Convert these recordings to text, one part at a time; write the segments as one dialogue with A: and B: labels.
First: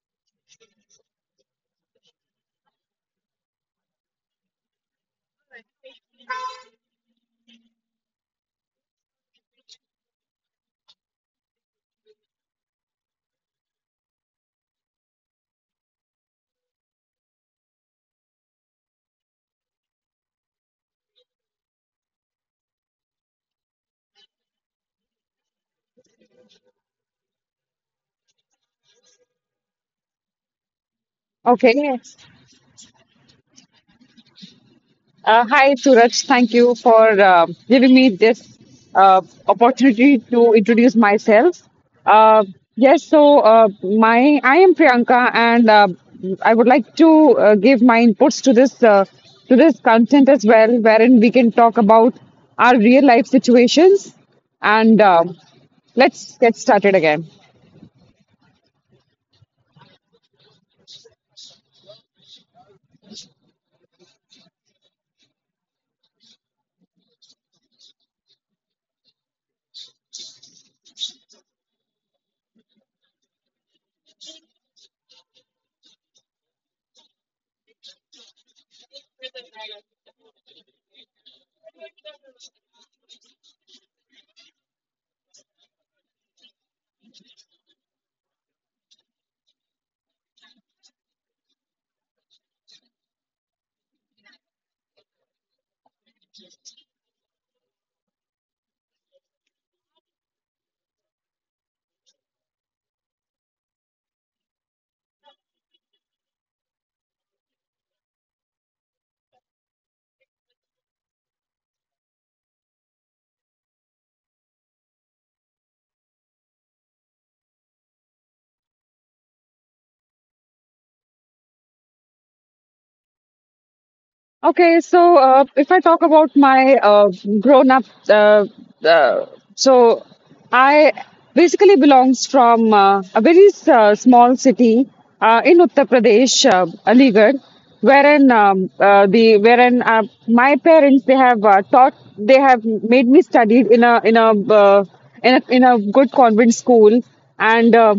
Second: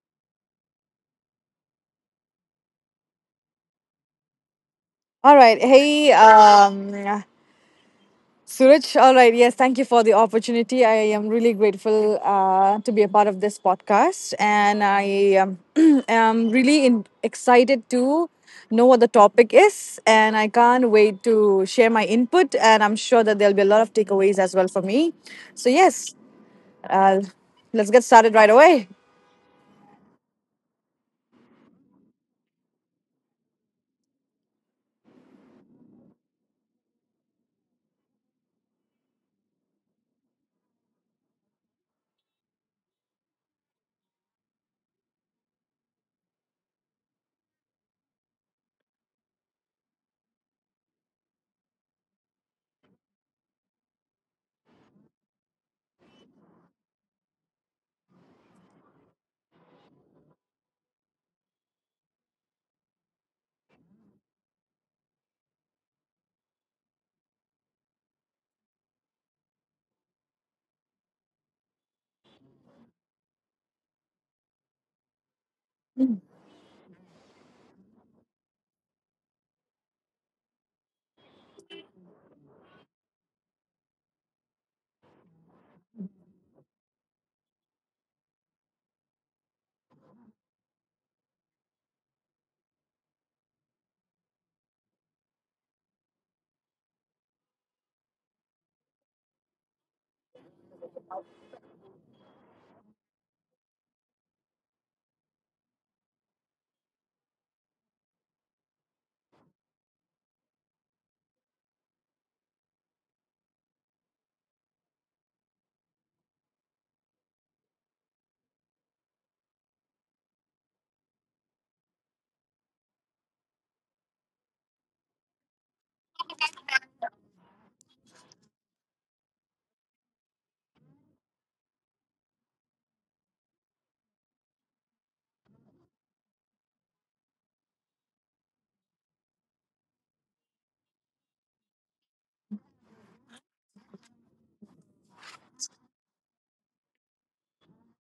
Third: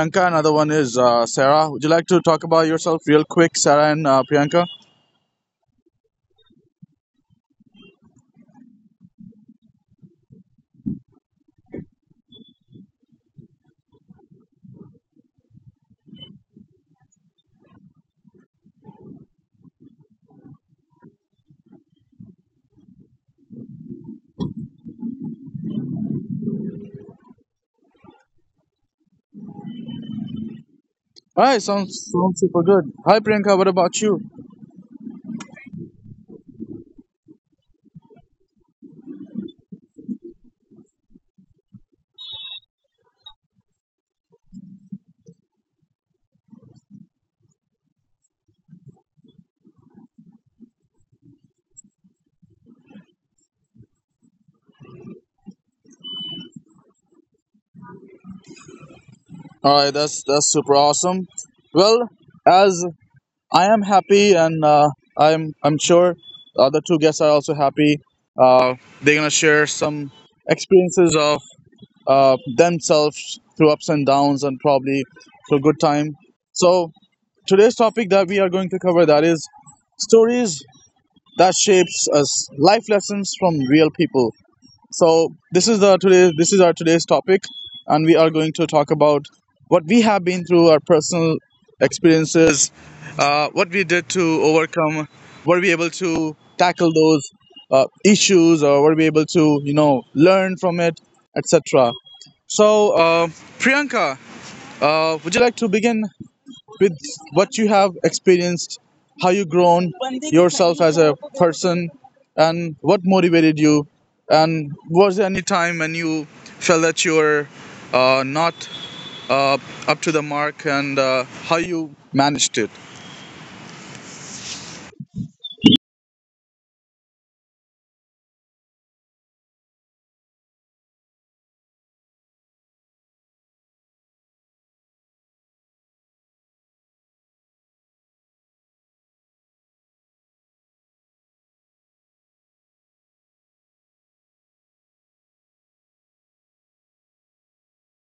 A: Priyanka, another one is Sarah. Would you like to talk about yourself real quick, Sarah, and Priyanka?
B: All right. Hey, Suraj. All right. Yes, thank you for the opportunity. I am really grateful to be a part of this podcast. And I am really excited to know what the topic is. And I can't wait to share my input. And I'm sure that there'll be a lot of takeaways as well for me. So, yes, uh, let's get started right away.
A: All right,
C: Okay.
A: sounds super good. Hi, Priyanka. What about you?
C: Hi, Suraj. Thank you for giving me this uh, opportunity to introduce myself. Uh, yes, so my I am Priyanka, and I would like to give my inputs to this content as well, wherein we can talk about our real life situations. And let's get started again.
A: All right, that's super awesome. Well, as I am happy, and I'm sure the other two guests are also happy. Uh, they're gonna share some experiences of themselves through ups and downs, and probably through good time. So today's topic that we are going to cover, that is stories that shapes us, life lessons from real people. So this is our today's topic, and we are going to talk about what we have been through, our personal experiences, what we did to overcome, were we able to tackle those issues, or were we able to learn from it, etc. So Priyanka, would you like to begin with what you have experienced, how you grown yourself as a person, and what motivated you, and was there any time when you felt that you were not uh, up to the mark, and how you managed it?
C: Okay, so if I talk about my grown up, uh, uh, so I basically belongs from a very small city in Uttar Pradesh, Aligarh, wherein the wherein my parents, they have made me studied in a uh, in a good convent school. And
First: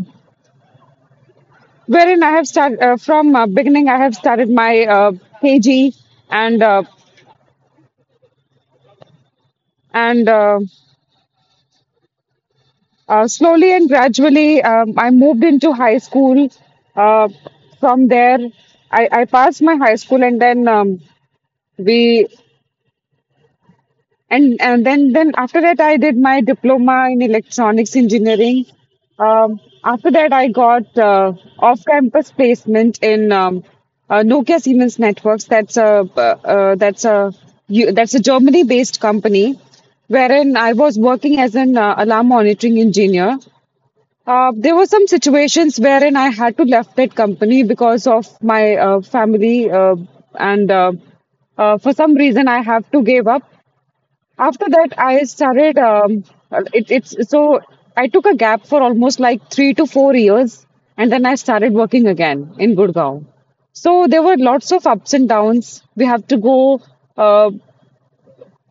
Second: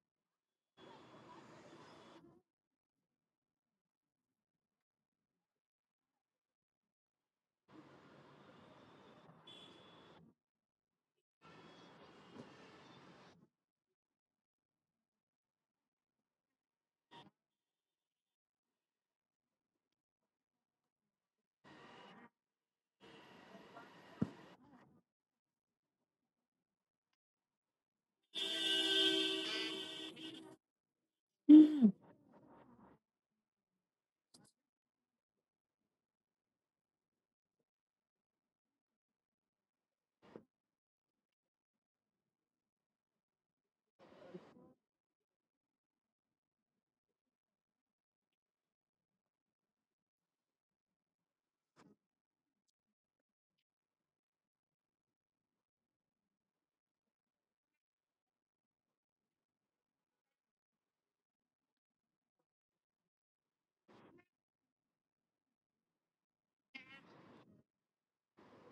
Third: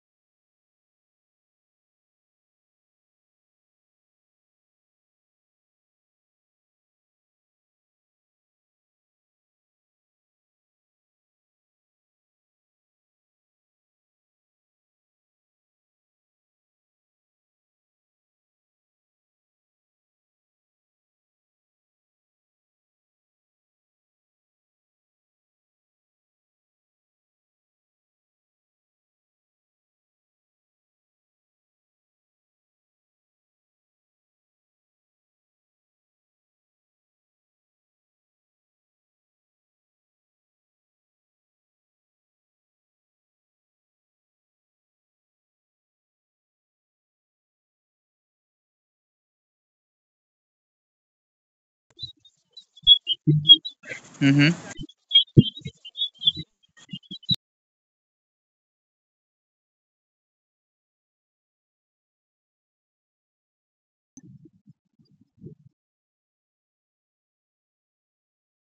C: wherein I have started my KG, and and uh, slowly and gradually I moved into high school. uh, from there, I passed my high school, and then we and then after that I did my diploma in electronics engineering. After that I got off campus placement in Nokia Siemens Networks. That's a that's a you- that's a Germany based company, wherein I was working as an alarm monitoring engineer. There were some situations wherein I had to left that company because of my family, and for some reason I have to give up. After
A: Mm-hmm.
C: that, I started. It, it's so I took a gap for almost like 3 to 4 years, and then I started working again in Gurgaon. So there were lots of ups and downs. We have to go. Uh,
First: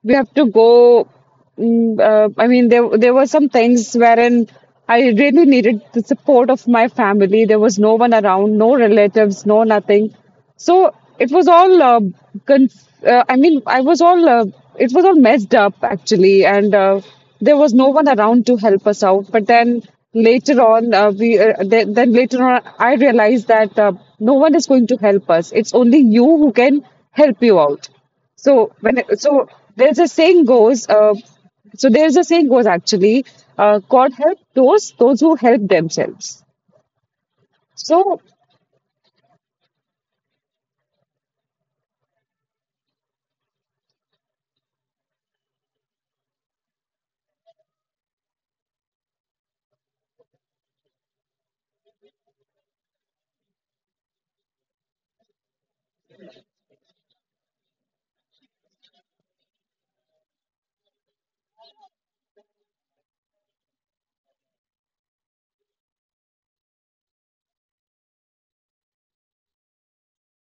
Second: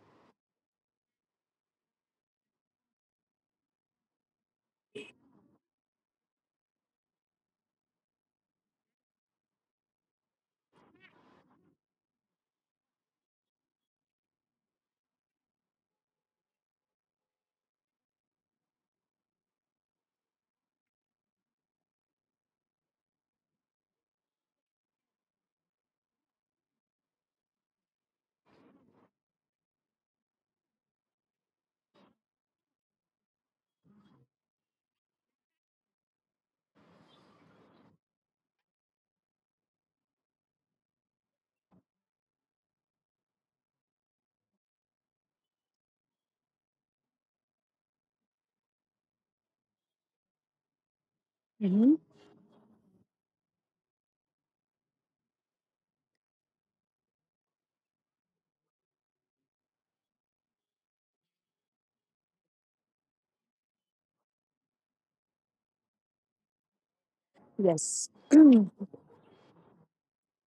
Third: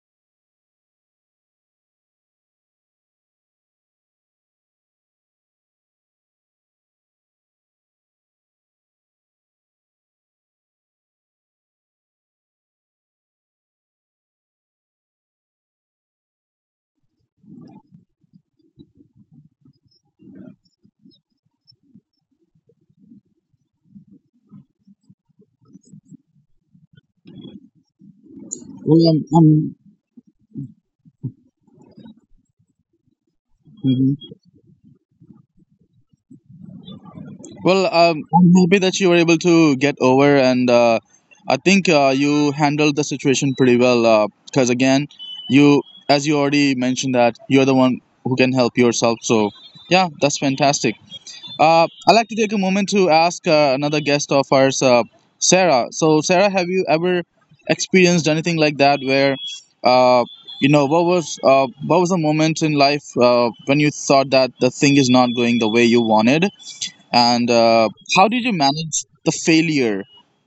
C: we have to go. Mm, I mean, there were some things wherein I really needed the support of my family. There was no one around, no relatives, no nothing. So it was all. Conf- I mean, I was all. It was all messed up actually, and there was no one around to help us out. But then later on, we then later on I realized that no one is going to help us. It's only you who can help you out. So
A: Well, I'm,
C: there's a saying goes actually, God
A: I'm,
C: help those who help themselves.
A: Well,
C: So.
A: I'm happy that you were able to get over, and I think you handled the situation pretty well. Because again, you, as you already mentioned, that you're the one who can help yourself. So, yeah, that's fantastic.
B: Mhm.
A: I'd like to take a moment to ask another guest of ours, Sarah. So, Sarah, have you ever experienced anything like that where, uh, what was a moment in life when you thought that the thing is not going the way you wanted? And
B: Yes.
A: how did you manage the failure,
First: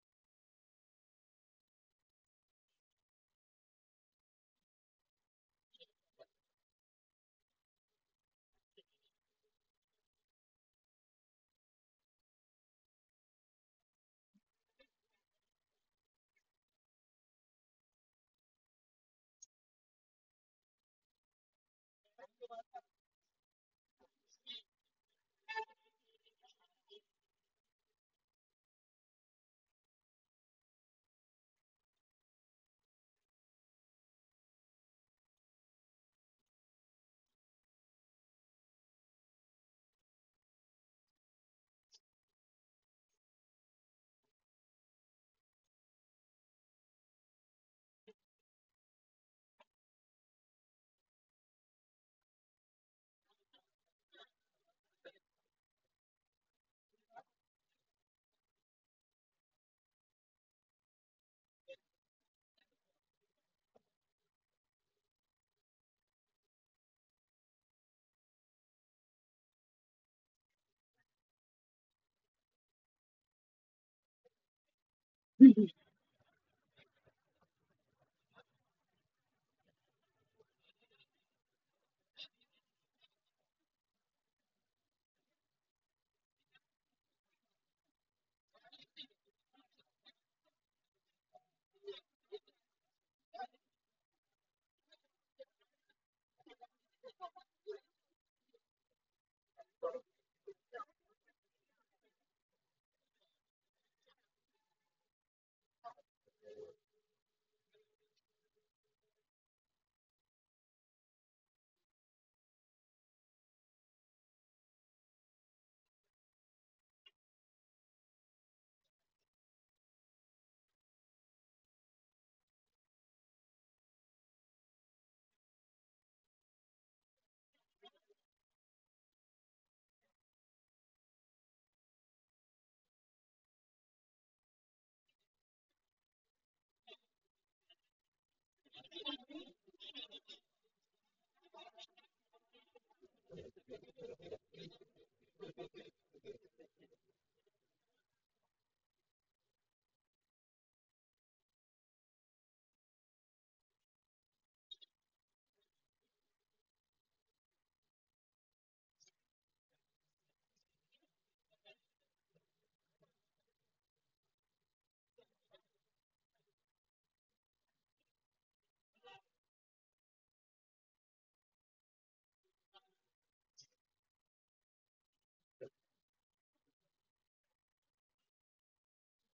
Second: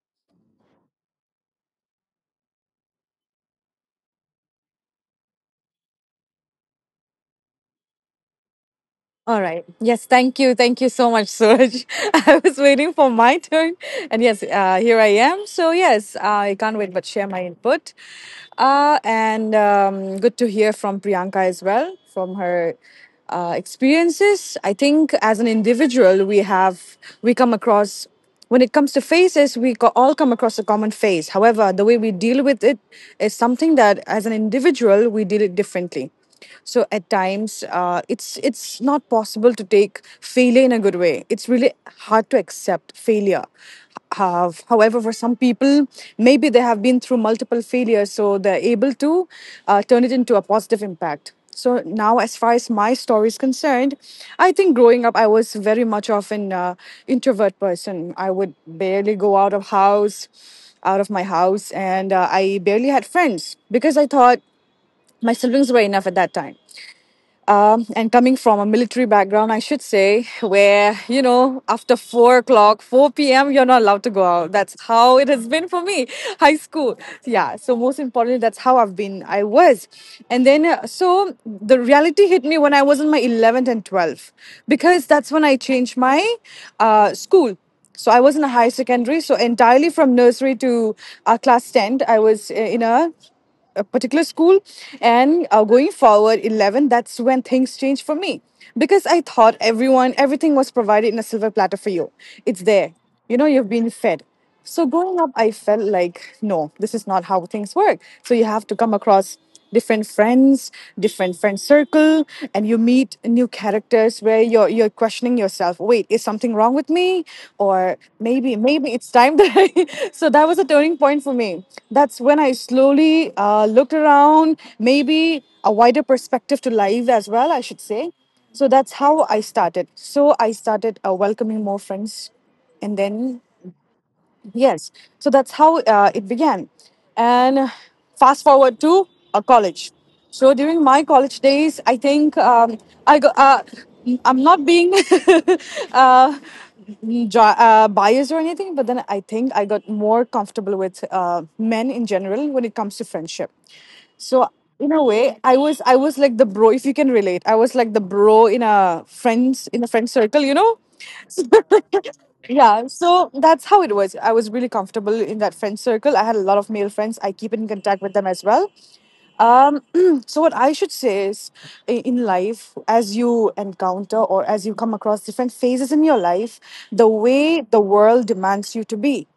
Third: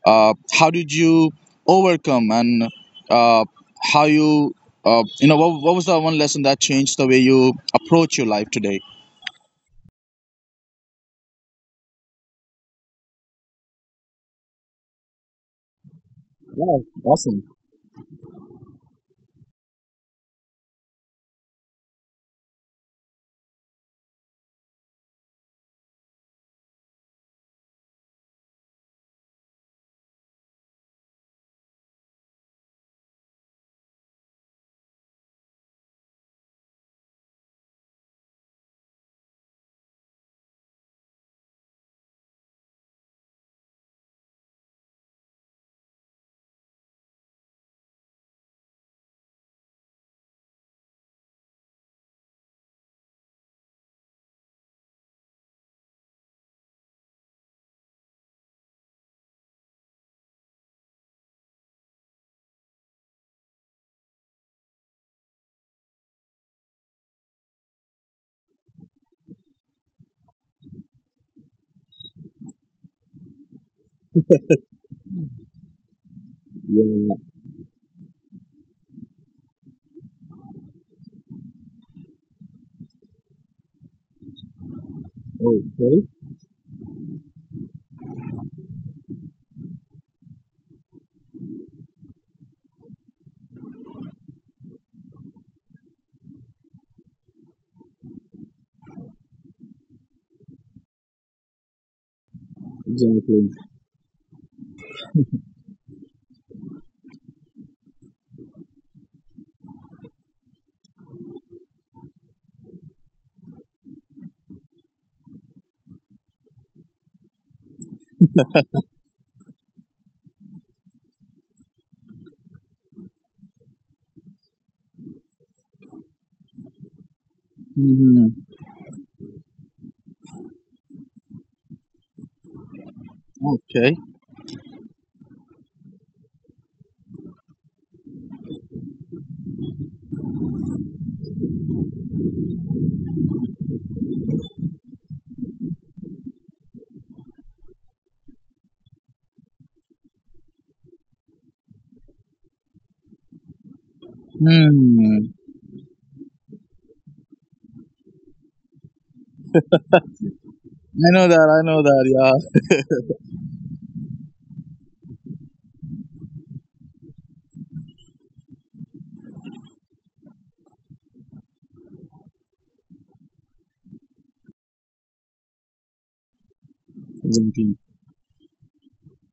A: how did you overcome, and uh, how you you know what was the one lesson that changed the way you approach your life today?
B: All right. Yes, thank you. Thank you so much, Suraj. I was waiting for my turn. And yes, here I am. So, yes, I can't
A: Wow,
B: wait but share
A: awesome.
B: my input. And Good to hear from Priyanka as well, from her experiences. I think as an individual, we come across when it comes to phases, all come across a common phase. However, the way we deal with it is something that, as an individual, we deal it differently. So at times, it's not possible to take failure in a good way. It's really hard to accept failure. However, for some people, maybe they have been through multiple failures, so they're able to turn it into a positive impact. So now, as far as my story is concerned, I think growing up, I was very much of an introvert person. I would barely go out of out of my house, and I barely had friends because I thought my siblings were enough at that time. And coming from a military background, I should say, where, you know, after 4 o'clock, 4 p.m., you're not allowed to go out. That's how it has been for me, high school. Yeah, so most importantly, that's how I was. And then, so the reality hit me when I was in my 11th and 12th, because that's when I changed my school. So I was in a high secondary, so entirely from nursery to class 10, I was in a particular school, and going forward 11, that's when things changed for me, because I thought everyone, everything was provided in a silver platter for you. It's there, you know,
A: Exactly.
B: you've been fed. So growing up I felt like, no, this is not how things work. So you have to come across different friends, different friend circle, and you meet new characters where you're questioning yourself. Wait, is something wrong with me? Or maybe it's time that I. So that was a turning point for me. That's when I slowly looked around, maybe a wider perspective to life as well. I should say.
A: Hmm.
B: So that's how I started. So I started welcoming more friends, and then
A: Okay.
B: Yes. So that's how it began. And fast forward to college. So during my college days, I think I go, uh, I'm not being uh, biased or anything, but then I think I got more comfortable with men in general when it comes to friendship. So in a
A: Hmm.
B: way, I was like the bro, if you can relate. I was like the bro in a friend circle, you know.
A: I know that, I know that, yeah.
B: Yeah, so that's how it was. I was really comfortable in that friend circle. I had a lot of male friends. I keep in contact with them as well. Um, so what I should say is, in life, as you encounter or as you come across different phases in your life, the way
A: Exactly.
B: the world demands you to be,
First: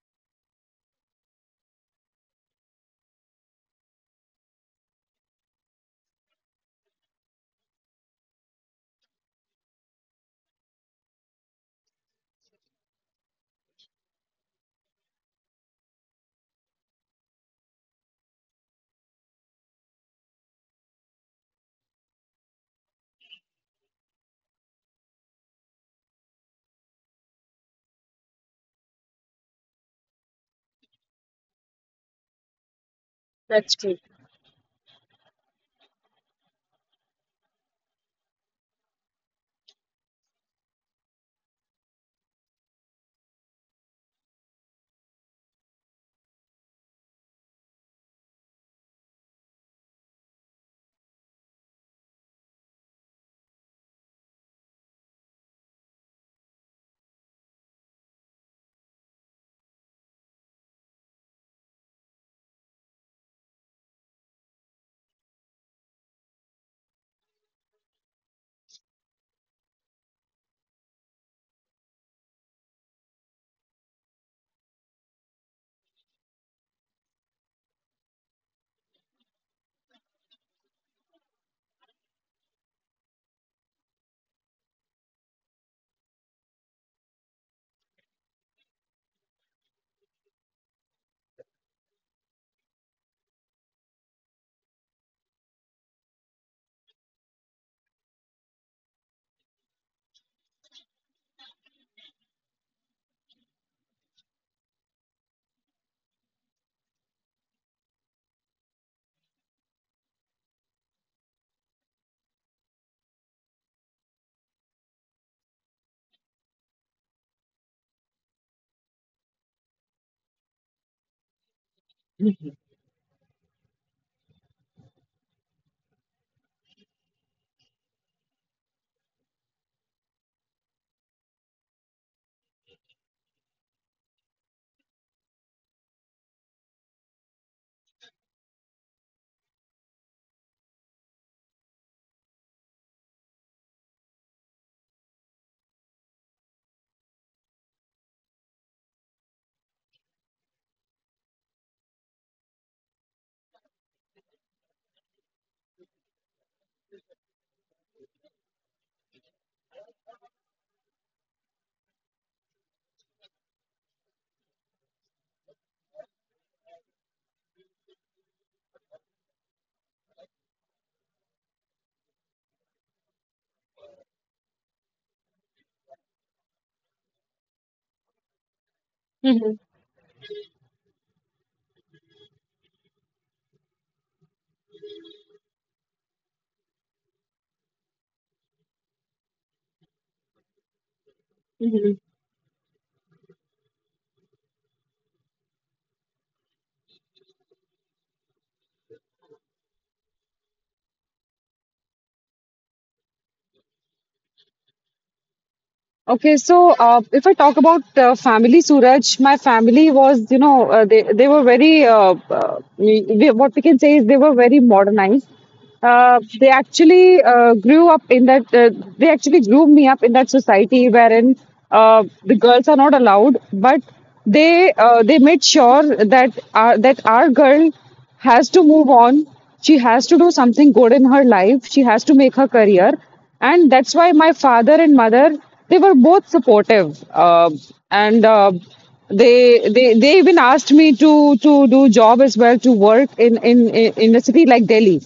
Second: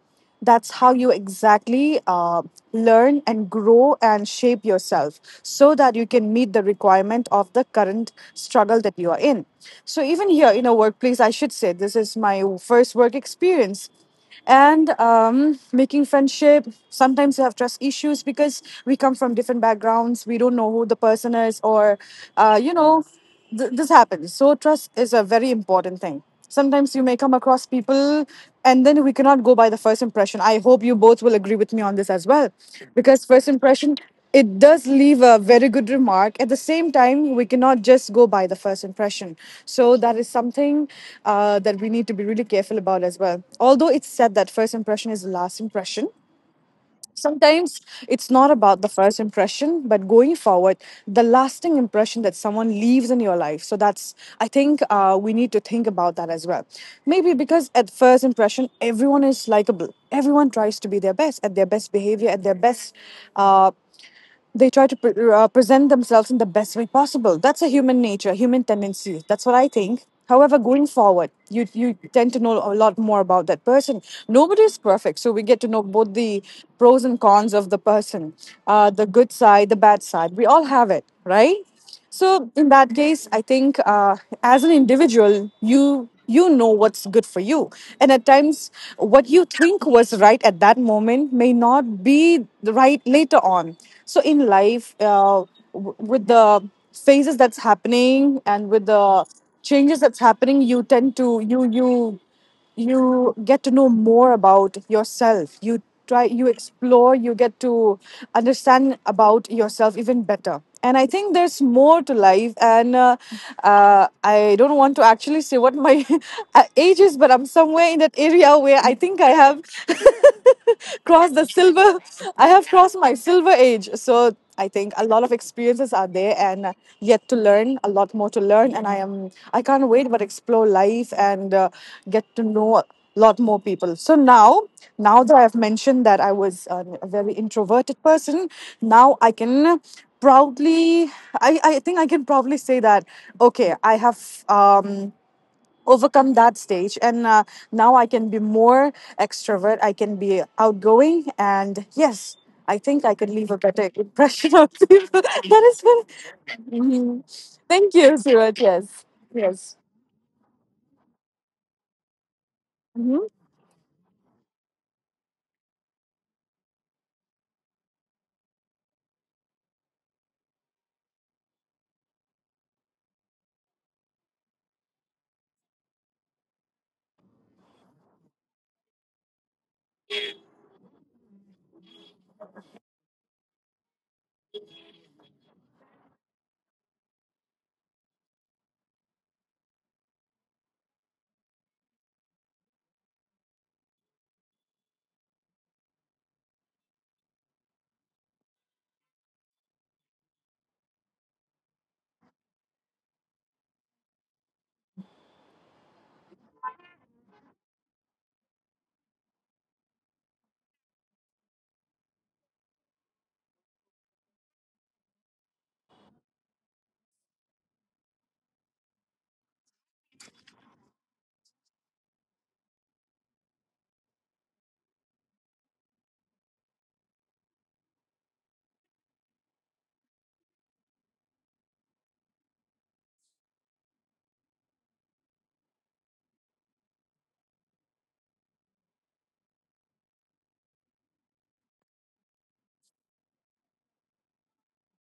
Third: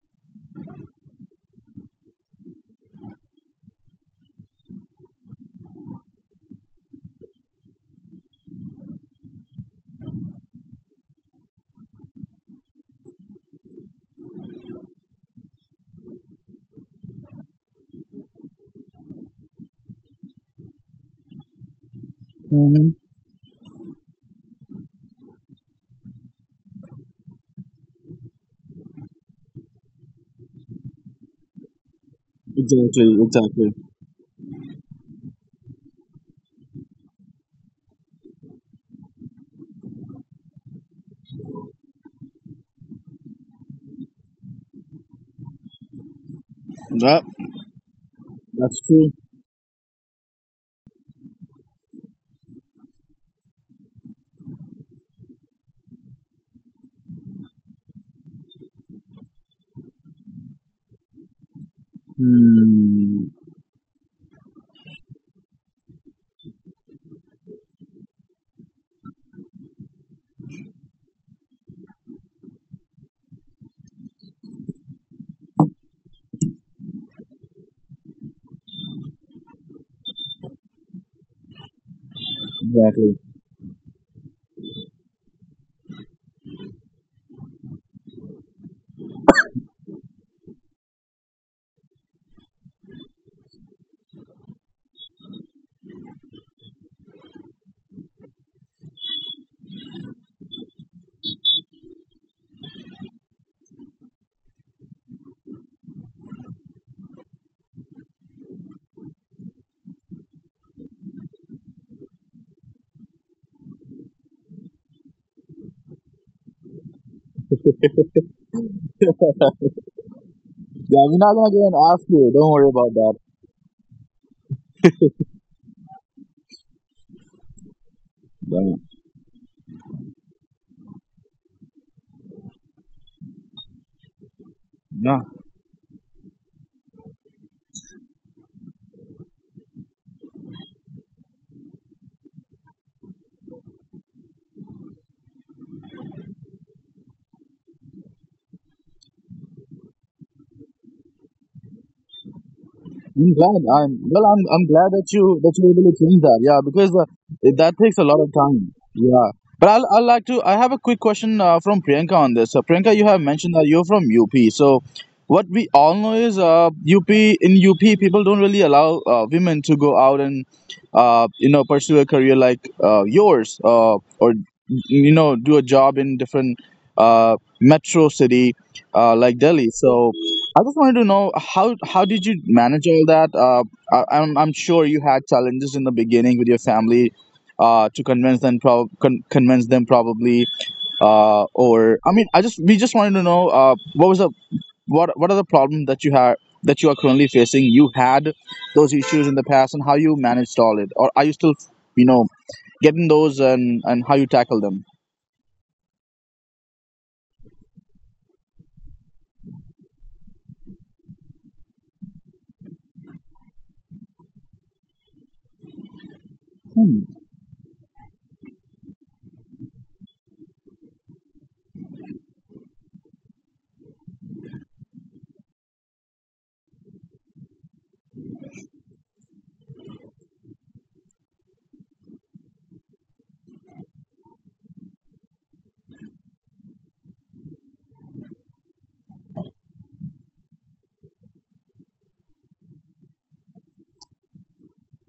B: that's how you exactly learn and grow and shape yourself, so that you can meet the requirement of the current struggle that you are in. So even here in a workplace, I should say this is my first work experience, and making friendship, sometimes you have trust issues because we come from different backgrounds. We don't know who the person is, or you
A: Hmm.
B: know, this happens. So trust is a very important thing. Sometimes you may come across people, and then we cannot go by the first impression. I hope you both will agree with me on this as well,
A: Exactly,
B: because first
A: exactly.
C: That's
B: impression,
C: true.
B: it does leave a very good remark. At the same time, we cannot just go by the first impression. So that is something that we need to be really careful about as well. Although it's said that first impression is the last impression,
A: Yep.
B: sometimes it's not
A: That's
B: about the
A: true.
B: first impression, but going forward, the lasting impression that someone leaves in your life. So that's, I think we need to think about that as well. Maybe because at first impression, everyone is likable. Everyone tries to be their best, at their best behavior, at their best.
A: Hmm.
B: Uh, they try to present themselves in the best way possible. That's a human nature, human tendency. That's what I think. However, going forward, you tend to know a lot more about that person. Nobody is perfect, so we get to know both the pros and cons of the person, the good side, the bad side. We all have it, right? So in that
A: Exactly.
B: case, I think as an individual, you know what's good for you, and at times, what you think was right at that moment may not be the right later on. So in life, with the phases that's happening and with the changes that's happening, you tend to you you get to know more about yourself. You try, you explore, you get to understand about yourself even better, and I think there's more to life. And I don't want to actually say what my age is, but I'm somewhere in that area where I think I have
A: Yeah, we're
B: crossed
A: not
B: the
A: gonna go and
B: silver,
A: ask you.
B: I
A: Don't
B: have
A: worry about
B: crossed my
A: that.
B: silver age. So I think a lot of experiences are there and yet to learn, a lot more to learn. And I can't wait but explore life, and get to know a lot more people. So now, now
A: No,
B: that I've mentioned that I was a very introverted person, now I can proudly, I think I can proudly say that, okay, I have. Overcome that stage, and now I can be more extrovert, I can be outgoing, and yes, I think I can
A: I'm
B: leave a
A: glad.
B: better
A: I'm well.
B: impression
A: I'm
B: on
A: glad that
B: people.
A: you that
B: That
A: you're
B: is
A: able to
B: what
A: change that. Yeah, because
B: Mhm.
A: that
B: Thank
A: takes a
B: you,
A: lot of
B: Suraj.
A: time.
B: Yes.
A: Yeah, but
B: Yes.
A: I'll like to. I have a quick question from Priyanka on this. Priyanka, you have mentioned that you're from UP. So, what we all know is, UP, in UP people don't really allow women to go out and, you know, pursue a career like yours, or you know, do a job in different metro city, like Delhi. So I just wanted to know how did you manage all that? I'm sure you had challenges in the beginning with your family, to convince them probably. Or I mean, I just we just wanted to know what was the what are the problems that you have that you are currently facing? You had those issues in the past, and how you managed all it, or are you still you know getting those and how you tackle them?
C: Okay, so if I talk about family, Suraj, my family was, you know, they were very, what we can say is they were very modernized. They actually grew up in that, they actually grew me up in that society wherein the girls are not allowed, but they made sure that that our girl has to move on. She has to do something good in her life. She has to make her career. And that's why my father and mother, they were both supportive. And they, they even asked me to do job as well, to work in a city like Delhi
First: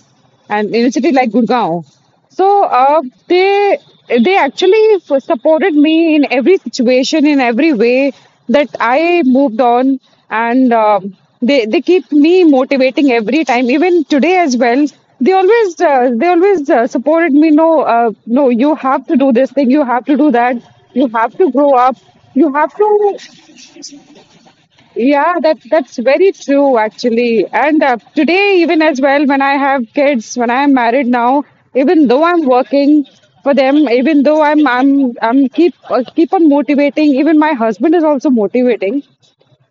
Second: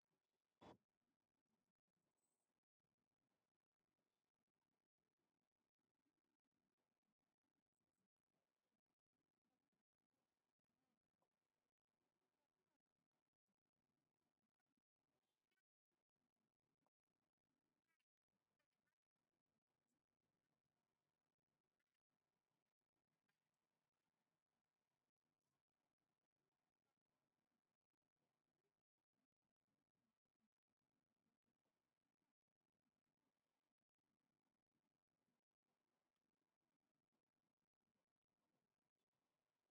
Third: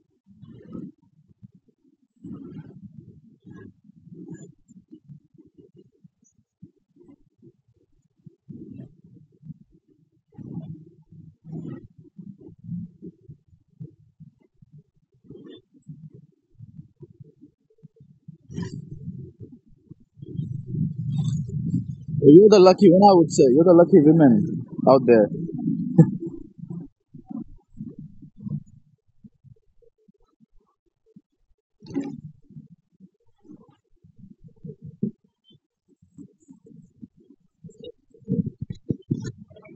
C: and in a city like Gurgaon. So they actually supported me in every situation, in every way that I moved on, and they keep me motivating every time, even today as well. They always supported me. No, no, you have to do this thing. You have to do that. You have to grow up.
A: You're
C: You
A: the
C: have
A: lucky one, I
C: to.
A: would say. You're the lucky women out
C: Yeah, that's very true actually. And today, even as well, when I have kids, when I am married now, even though I'm working for them, even though I'm keep keep on motivating. Even my husband is also motivating.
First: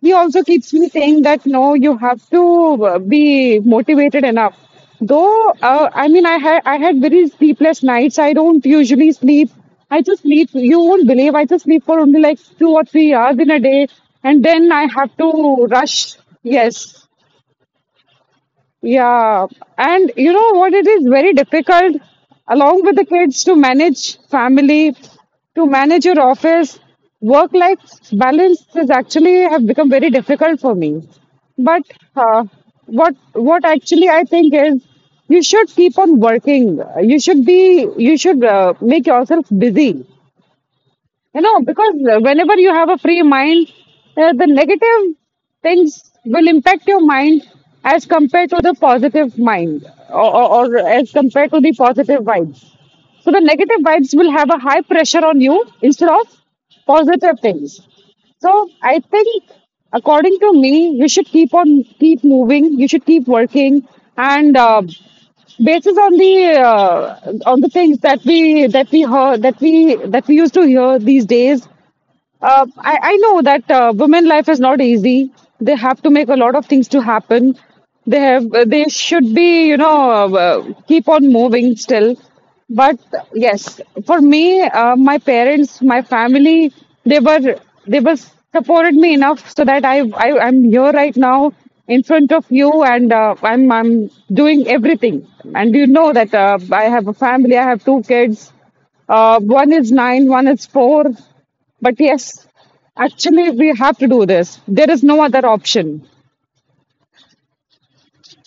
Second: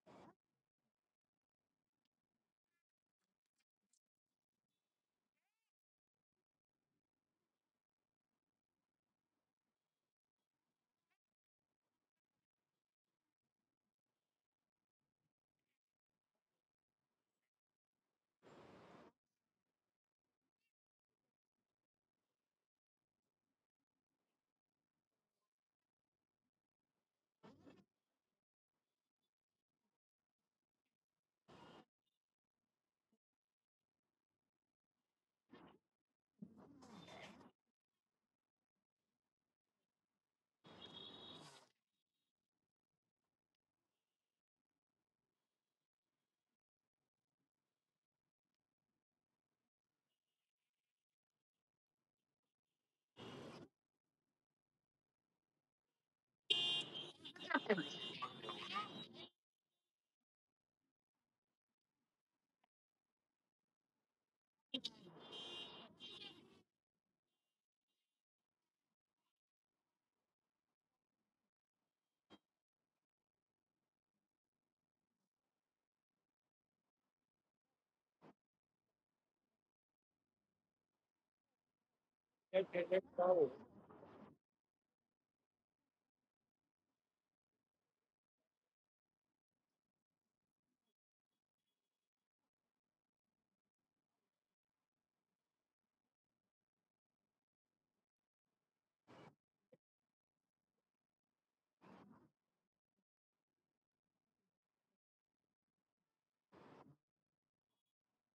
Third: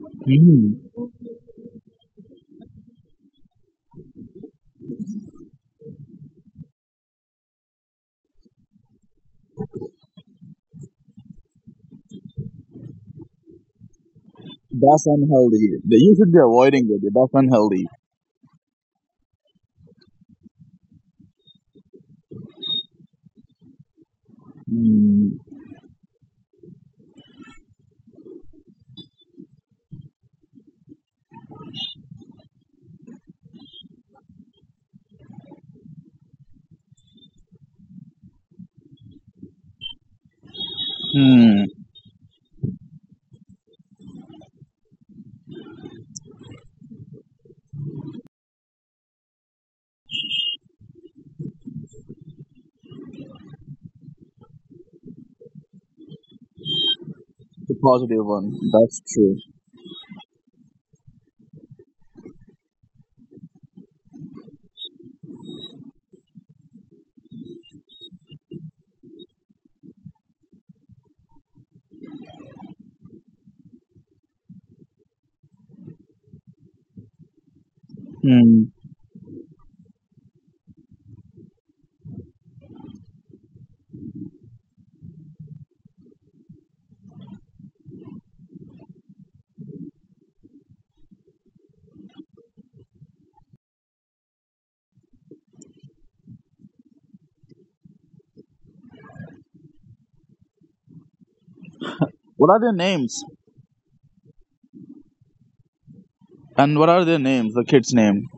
C: He also keeps me saying that no, you have to be motivated enough, though I mean I had very sleepless nights. I don't usually sleep. I just sleep, you won't believe, I just sleep for only like 2 or 3 hours in a day, and then I
A: That's
C: have to
A: unhealthy. That You
C: rush.
A: should be avoiding it.
C: Yes,
A: That's unhealthy.
C: yeah, and you know what? It is very difficult, along with the kids, to manage family,
A: Hmm.
C: to manage your office. Work life balance is actually have become very difficult for me. But uh, what actually I think is, you should keep on working. You should be, you should make yourself busy, you know,
A: Hmm.
C: because whenever you have a free mind, the negative things will impact your mind as compared to the positive mind, or, or as compared to the positive vibes. So the negative vibes will have a high pressure on you instead of positive
A: The
C: things.
A: positive one.
C: So I
A: That's true.
C: think, according to me, you should keep on keep moving. You should keep working, and basis on the things that we used to hear these days, I know that women life is not easy. They have to make a lot of things to happen. They have
A: Hmm.
C: they should be, you know, keep on moving still. But yes, for me, my parents, my family, they were they were supported me enough so that I I'm here right now in front of you, and I'm doing everything. And you know that I have a family. I have two kids. One is 9, one is 4. But yes,
A: What are their names?
C: actually, we have to do this. There is no other option.
A: And what are their names? The kids' name.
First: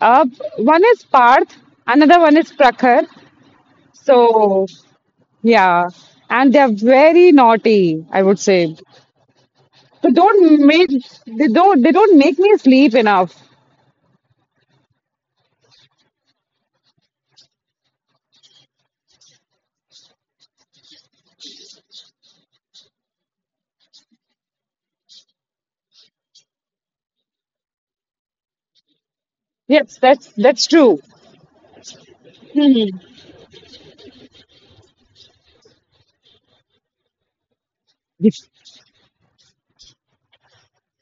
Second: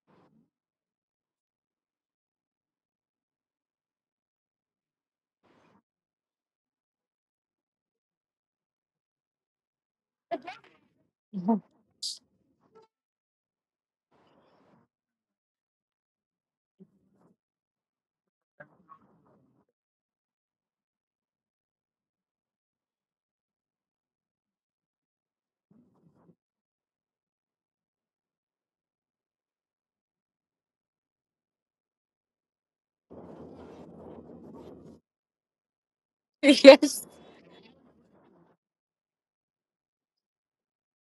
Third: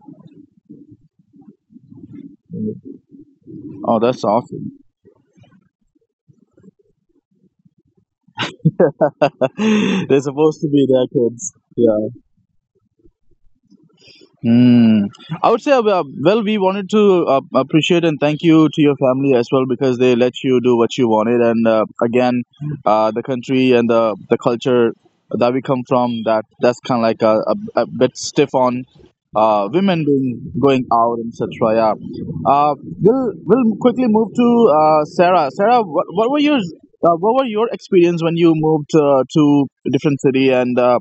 C: Uh, One is Parth, another one is Prakhar.
A: Oh, that's awful.
C: So, yeah. And they're very naughty, I would say. They
A: They're supposed
C: don't
A: to be
C: make
A: their kids.
C: they
A: Yeah.
C: don't make me sleep enough.
A: Mm. I would say, well, we wanted to appreciate and thank you to your family as well because they let you do what you wanted. And again, the country and the culture that we come from, that's kind of like a bit stiff on
C: Yes,
A: women being
C: that's
A: going
C: true.
A: out, etc. Yeah. Uh, we'll quickly move to Sarah. Sarah, what were your
B: Yes.
A: experience when
C: Yes.
A: you moved to a different city? And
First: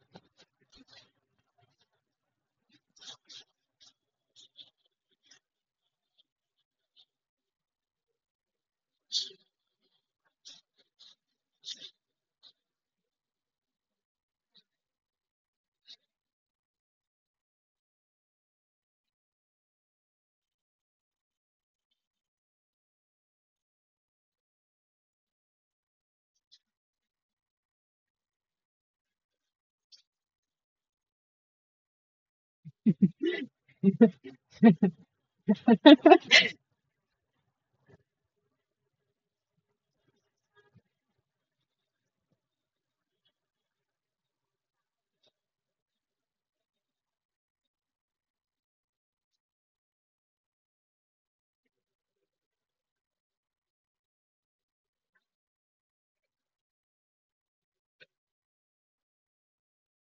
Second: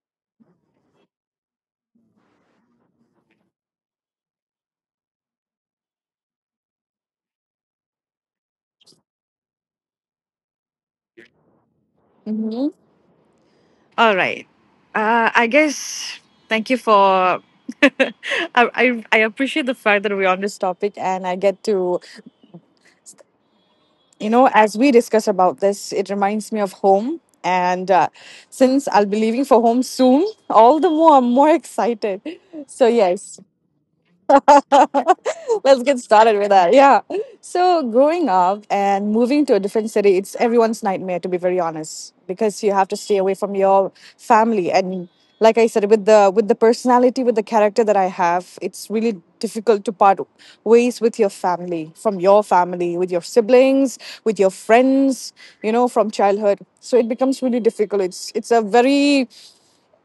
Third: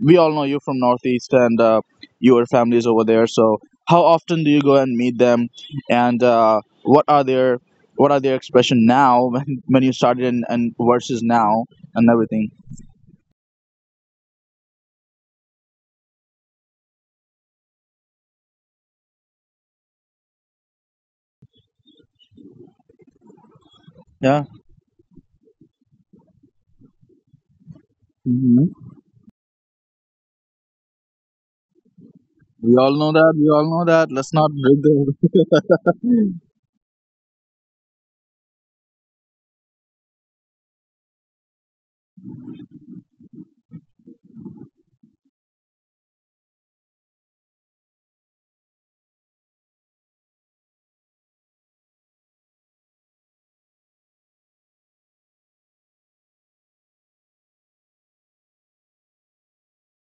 A: we all know you're from Northeast, and your families over there. So how often do you go and meet them, and what are their expression now when you started and versus now and everything?
B: Hmm. All right. I guess thank you for. I, I I appreciate the fact that we're on this topic and I get to, you
A: Yeah.
B: know, as we discuss about this, it reminds me of home. And
A: Hmm.
B: since I'll be leaving for home soon, all the more I'm more excited.
A: We
B: So
A: all know that.
B: yes,
A: We all know that. Let's not break the.
B: let's get started with that. Yeah. So, growing up and moving to a different city, it's everyone's nightmare, to be very honest, because you have to stay away from your family. And like I said, with the personality, with the character that I have, it's really difficult to part ways with your family, from your family, with your siblings, with your friends, you know, from childhood. So it becomes really difficult. It's a very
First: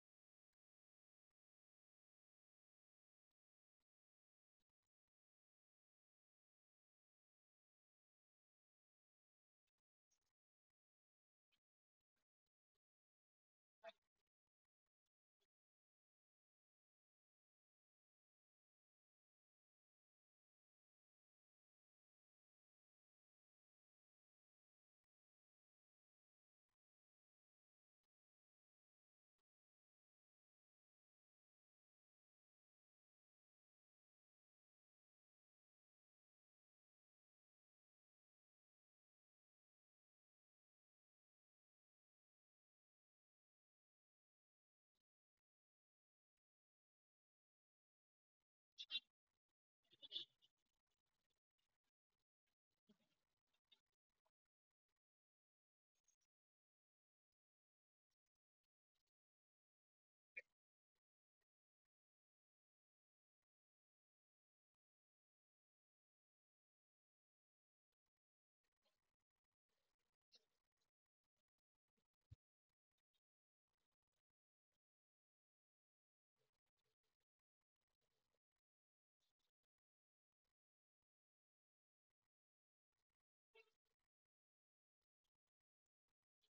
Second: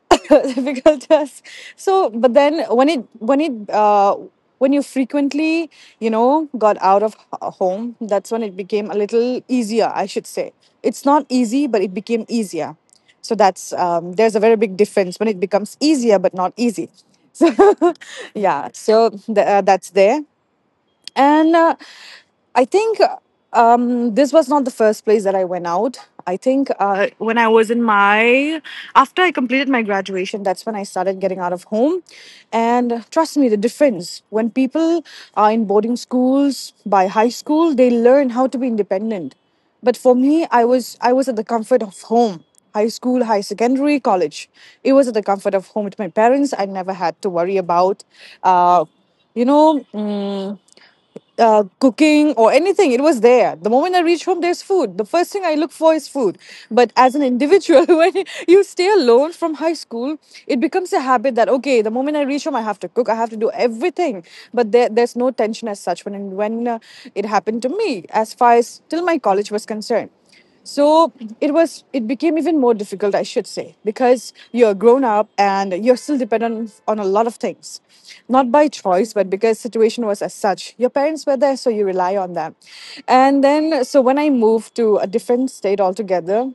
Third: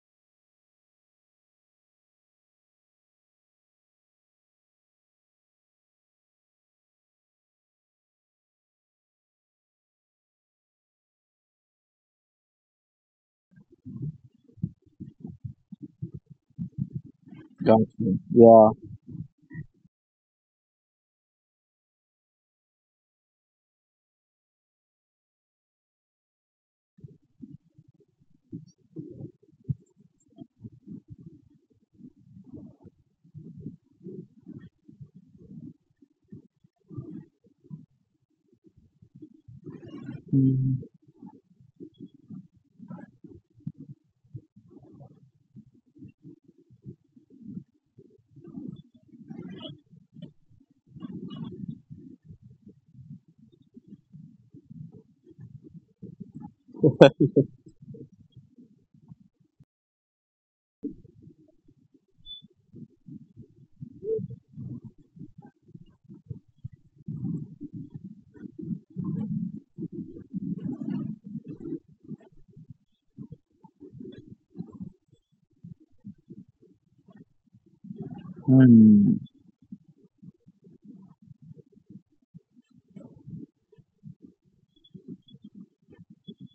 B: difficult to us. So, but then when it when you frequently, you know, got out of home, that's when it became a little easier. I should say it's not easy, but it became easier. So that's there's a very big difference when it becomes easier but not easy. So
A: Gotcha.
B: yeah,
A: Yeah.
B: so that's there. And I think this was not the first place that I went out. I think when I was in my, after I completed my graduation, that's when I started getting out of home. And trust me, the difference when people are in boarding schools by high school, they learn how to be independent. But for me, I was at the comfort of home. High school, high secondary, college. It was at the comfort of home with my parents. I never had to worry about, uh, you know, mm, cooking or anything. It was there. The moment I reach home, there's food. The first thing I look for is food. But as an individual, when you stay alone from high school, it becomes a habit that okay, the moment I reach home, I have to cook. I have to do everything. But there, there's no tension as such when it happened to me, as far as till my college was concerned. So it became even more difficult, I should say, because you're grown up and you're still dependent on a lot of things. Not by choice,
A: Mhm.
B: but because situation was as such. Your parents were there, so you rely on them. And then so when I moved to a different state altogether,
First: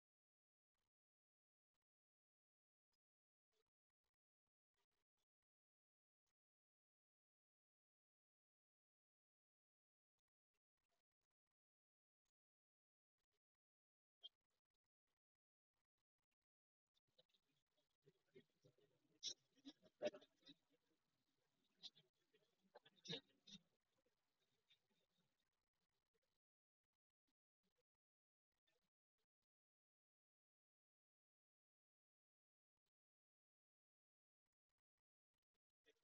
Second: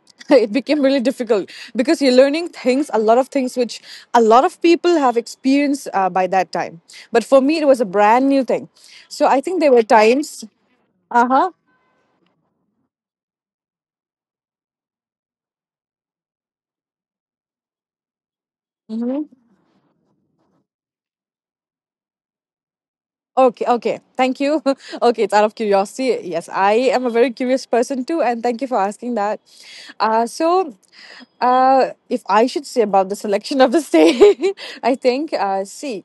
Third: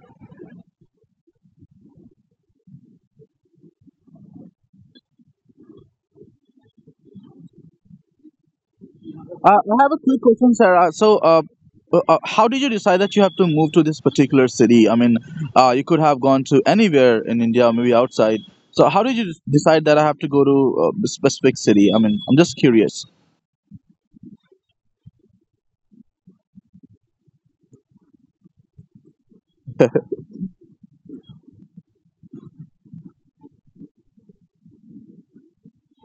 B: it became really difficult because you're learning things, a lot of things which a lot of people have experienced by that time. But for me, it was a brand new thing. So I think there
A: I
B: were
A: have a quick
B: times.
A: question, Sarah. So,
B: Uh huh.
A: how did you decide that you have to move to this particular city? I mean, you could have gone to anywhere in India, maybe outside. So, how did you decide that I have to go to a specific city? I mean, I'm just curious.
B: Okay, okay. Thank you. Okay, it's out of curiosity. Yes, I am a very curious person too, and thank you for asking that. Uh, so, if I should say about the selection of the stay, I think, see,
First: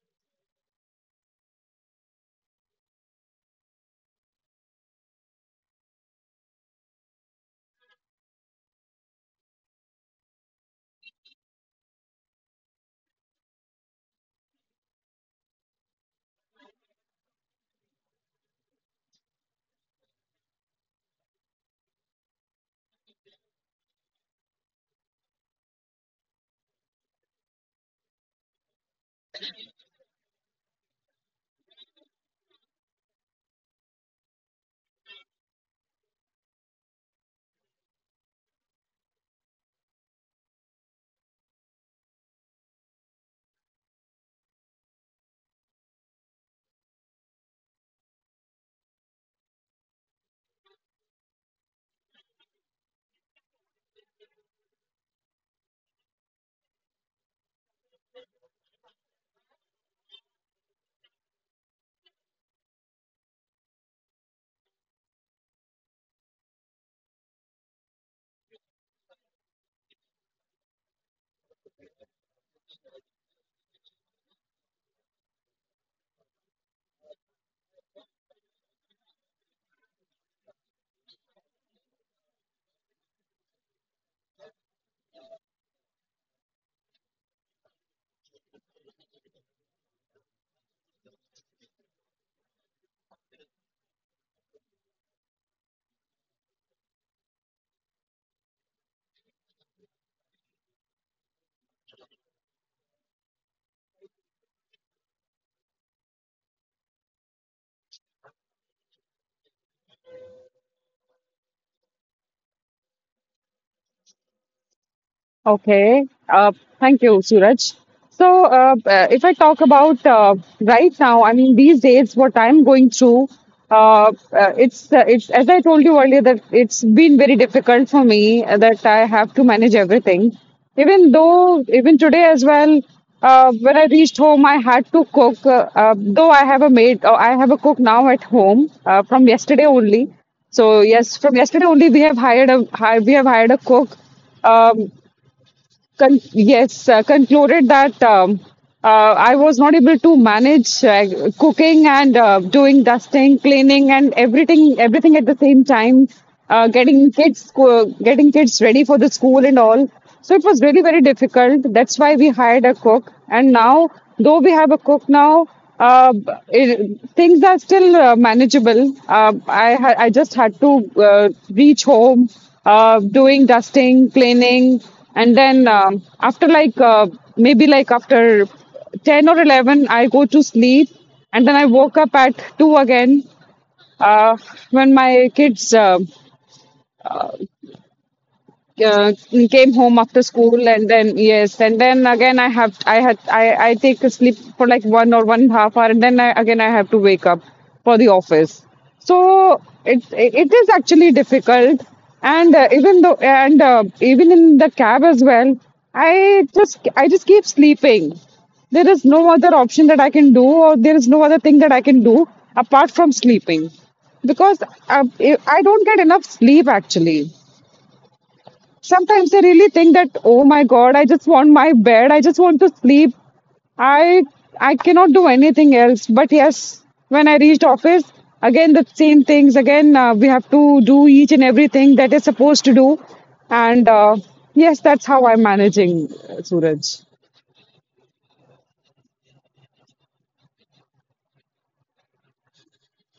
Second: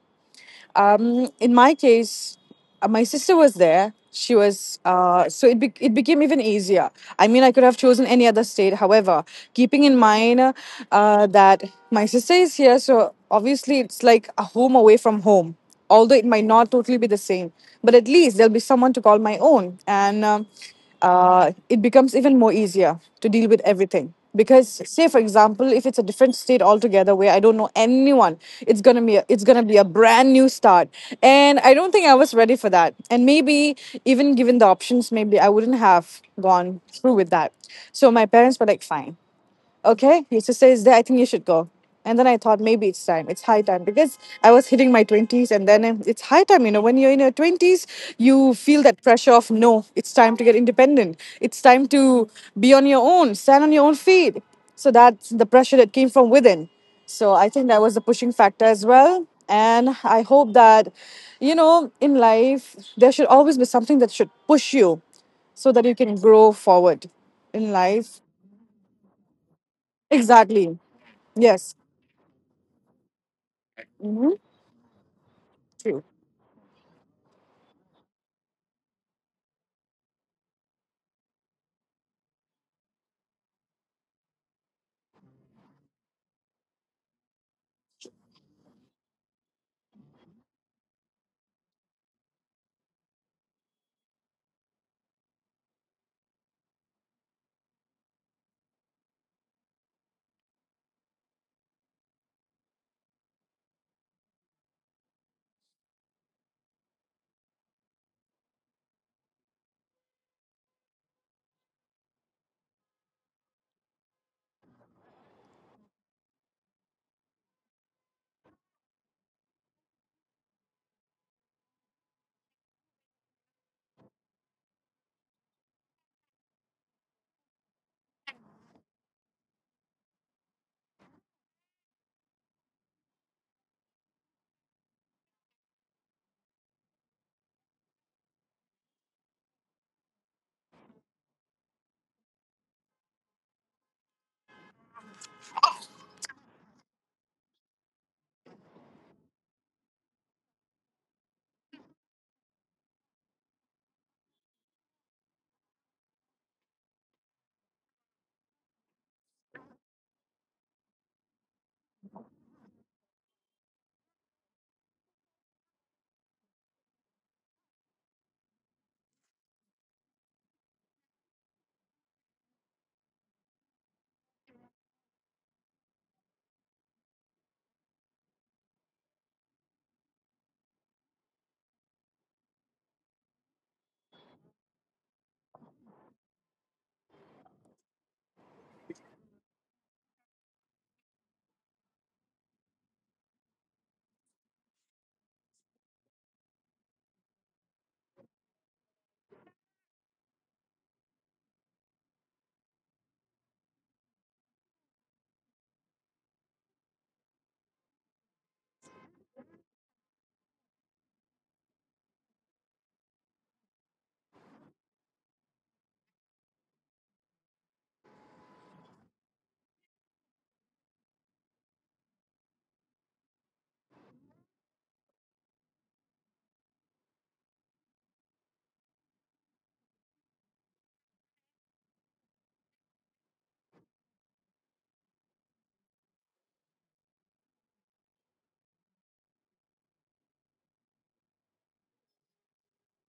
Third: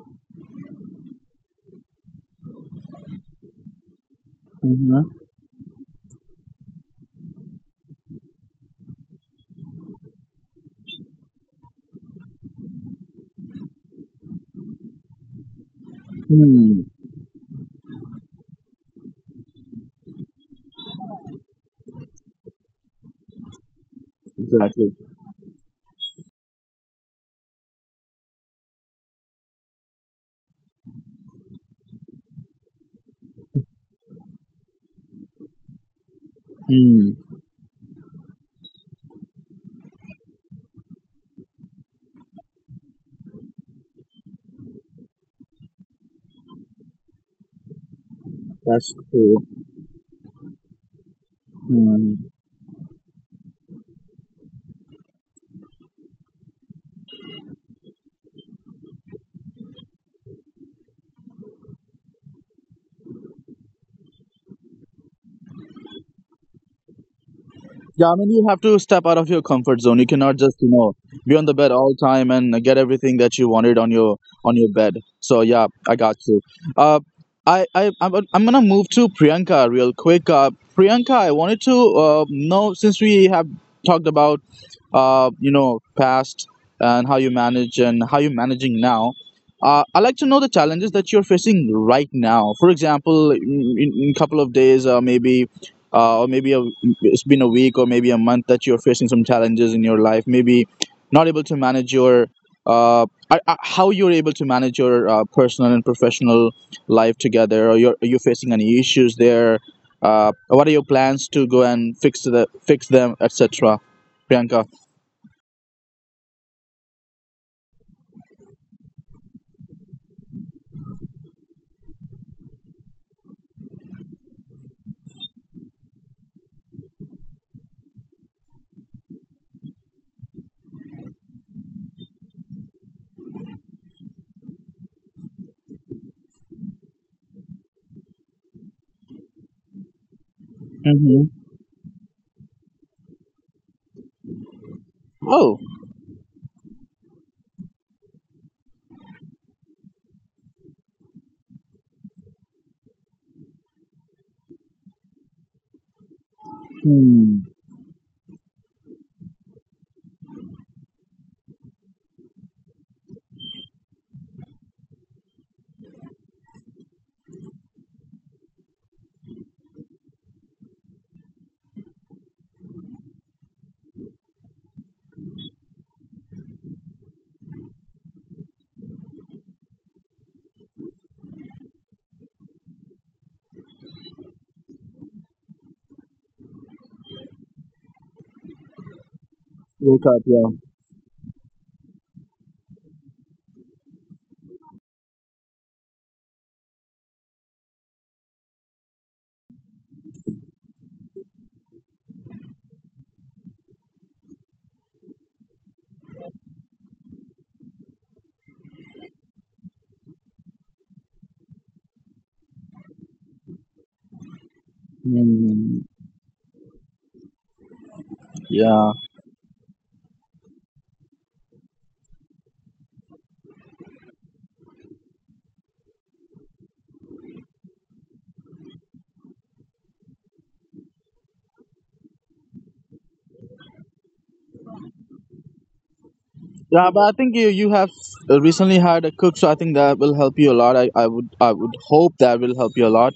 B: in my case, my sister was there. She was, so it became even easier. I mean, I could have chosen any other state. However, keeping in mind that my sister is here, so obviously it's like a home away from home, although it might not totally be the same, but at least there'll be someone to call my own, and it becomes even more easier to deal with everything because,
A: Exactly.
B: say for example, if it's a different state altogether where I don't know anyone, it's gonna be a brand new start, and I don't think I was ready for that, and maybe, even given the options, maybe I wouldn't have gone through
A: Hmm,
B: with that. So my parents were like, fine, okay, your sister is there. I think you should go. And then I thought maybe it's time. It's high time because I was hitting my 20s, and then it's high time. You know, when you're in your 20s, you feel
A: that's
B: that pressure
A: true.
B: of, no, it's time to get independent. It's time
A: Hmm.
B: to be on your own, stand on your own feet. So that's the pressure that came from within. So I think that was the pushing factor as well. And I hope that, you know, in life, there should always be something that should push you so that you can grow forward in
A: Yeah, I
B: life.
A: mean, you have to step out of your comfort zone. You cannot just, you
B: Exactly.
A: know, be on the bed
B: Yes.
A: all time and get everything that you wanted on your bed. So yeah, I
B: True.
A: got you. Uh, I'm gonna move to Priyanka real quick. Priyanka, I wanted to know since we have talked about you know past and how you manage and how you're managing now, I like to know the challenges that you're facing right now, for example, in a couple of days or maybe uh, or maybe a, it's been a week or maybe a month that you're facing some challenges in your life, maybe not able to manage your uh, how you're able to manage your personal and professional life together, or are you facing any issues there, what are your plans to go and fix them, etc., Priyanka?
C: Okay. Thank you, Suraj. So, if I talk about right now, I mean these days, what I'm going through, it's as I told you earlier that it's been very difficult for me that I have to manage everything. Even though, even today as well, when I reached home, I had to cook. Though I have a maid, I have a cook now at home from yesterday only. So yes,
A: Mm-hmm.
C: from yesterday only we have hired a cook. Um,
A: Oh.
C: concluded that uh, I was not able to manage cooking and doing dusting, cleaning, and everything at the same time.
A: Hmm.
C: Getting kids ready for the school and all. So it was really very difficult. That's why we hired a cook. And now, though we have a cook now, things are still manageable. I just had to reach home, doing dusting, cleaning, and then after like maybe like after 10 or 11 I go to sleep, and then I woke up at 2 again uh, when my kids uh, came home after school. And then yes, and then again I have I had I take a sleep for like 1 or 1.5 hour, and then again I have to wake up for the office. So it is actually difficult. And even though and even in the cab as well I just keep sleeping. There is no other option that I can do, or there is no other thing that I can do apart from sleeping, because I
A: Hmm.
C: don't get enough sleep actually.
A: Yeah.
C: Sometimes I really think that, oh my God, I just want my bed. I just want to sleep. I I cannot do anything else. But yes, when I reached office, again the same things. Again, we have to do each and everything that is supposed to do. And yes, that's how I'm managing, Suraj.
A: Yeah, but I think you have recently had a cook, so I think that will help you a lot. I would hope that will help you a lot,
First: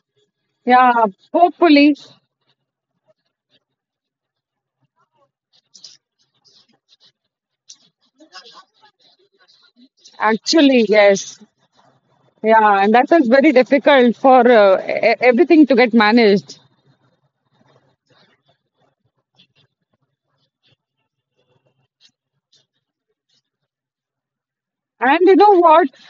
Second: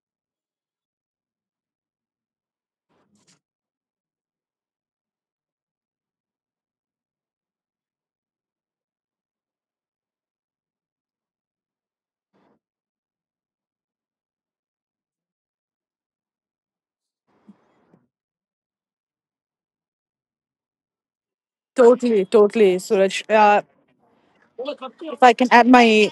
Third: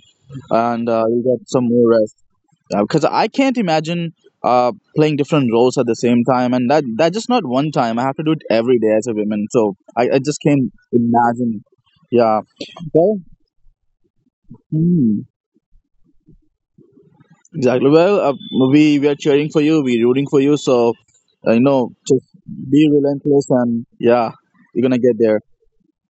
A: and
C: Yeah,
A: you get some more
C: hopefully.
A: rest. Yeah, because I can't imagine playing different roles at the same time, and that just not one time. I have to do it every day as a woman, so I just can't
C: Actually, yes.
A: imagine. Yeah.
C: Yeah, and that
A: Okay.
C: is very difficult for everything to get managed.
A: Exactly. Well, we are cheering for you. We're rooting for you. So, just
B: Totally, totally,
A: be
B: Suraj.
A: relentless, and yeah, you're gonna get
C: And
B: If I
C: you
A: there.
B: can
C: know
B: add
C: what?
B: my,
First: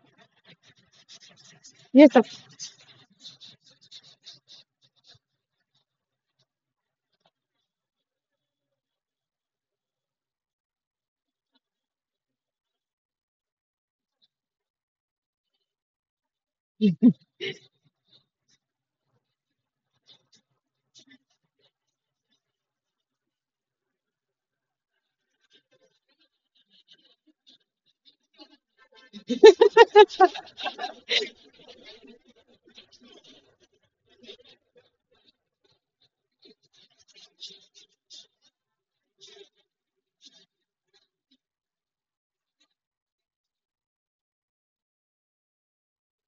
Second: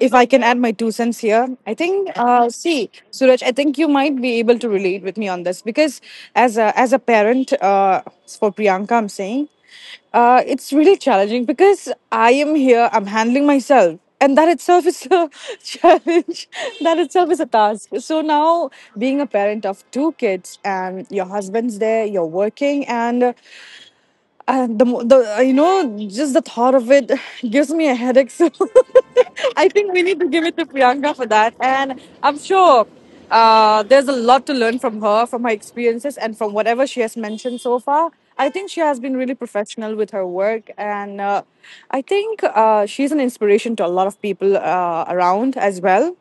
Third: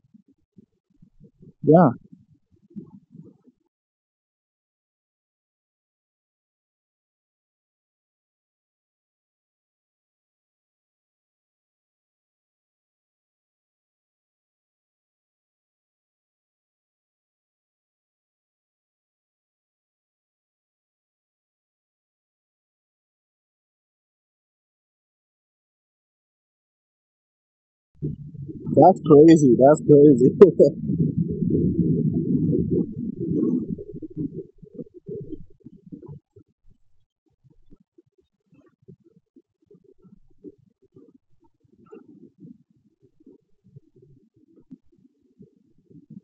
B: if I can add my two cents here, I
A: Yeah.
B: think,
C: Yes, sir.
B: see, Suraj, I think you might be able to relate with me on this because as a, as a parent, for Priyanka, I'm saying, it's really challenging because I am here, I'm handling myself. And that itself is a challenge. That itself is a task. So now, being a parent of two kids, and your husband's there, you're working, And the, mo- the you know, just the thought of it gives me a headache. So I think we need to give it to Priyanka for that. And I'm sure there's a lot to learn from her experiences, and from whatever she has mentioned so far. I think she has been really professional with her work, and I think she's an inspiration to a lot of people around as well.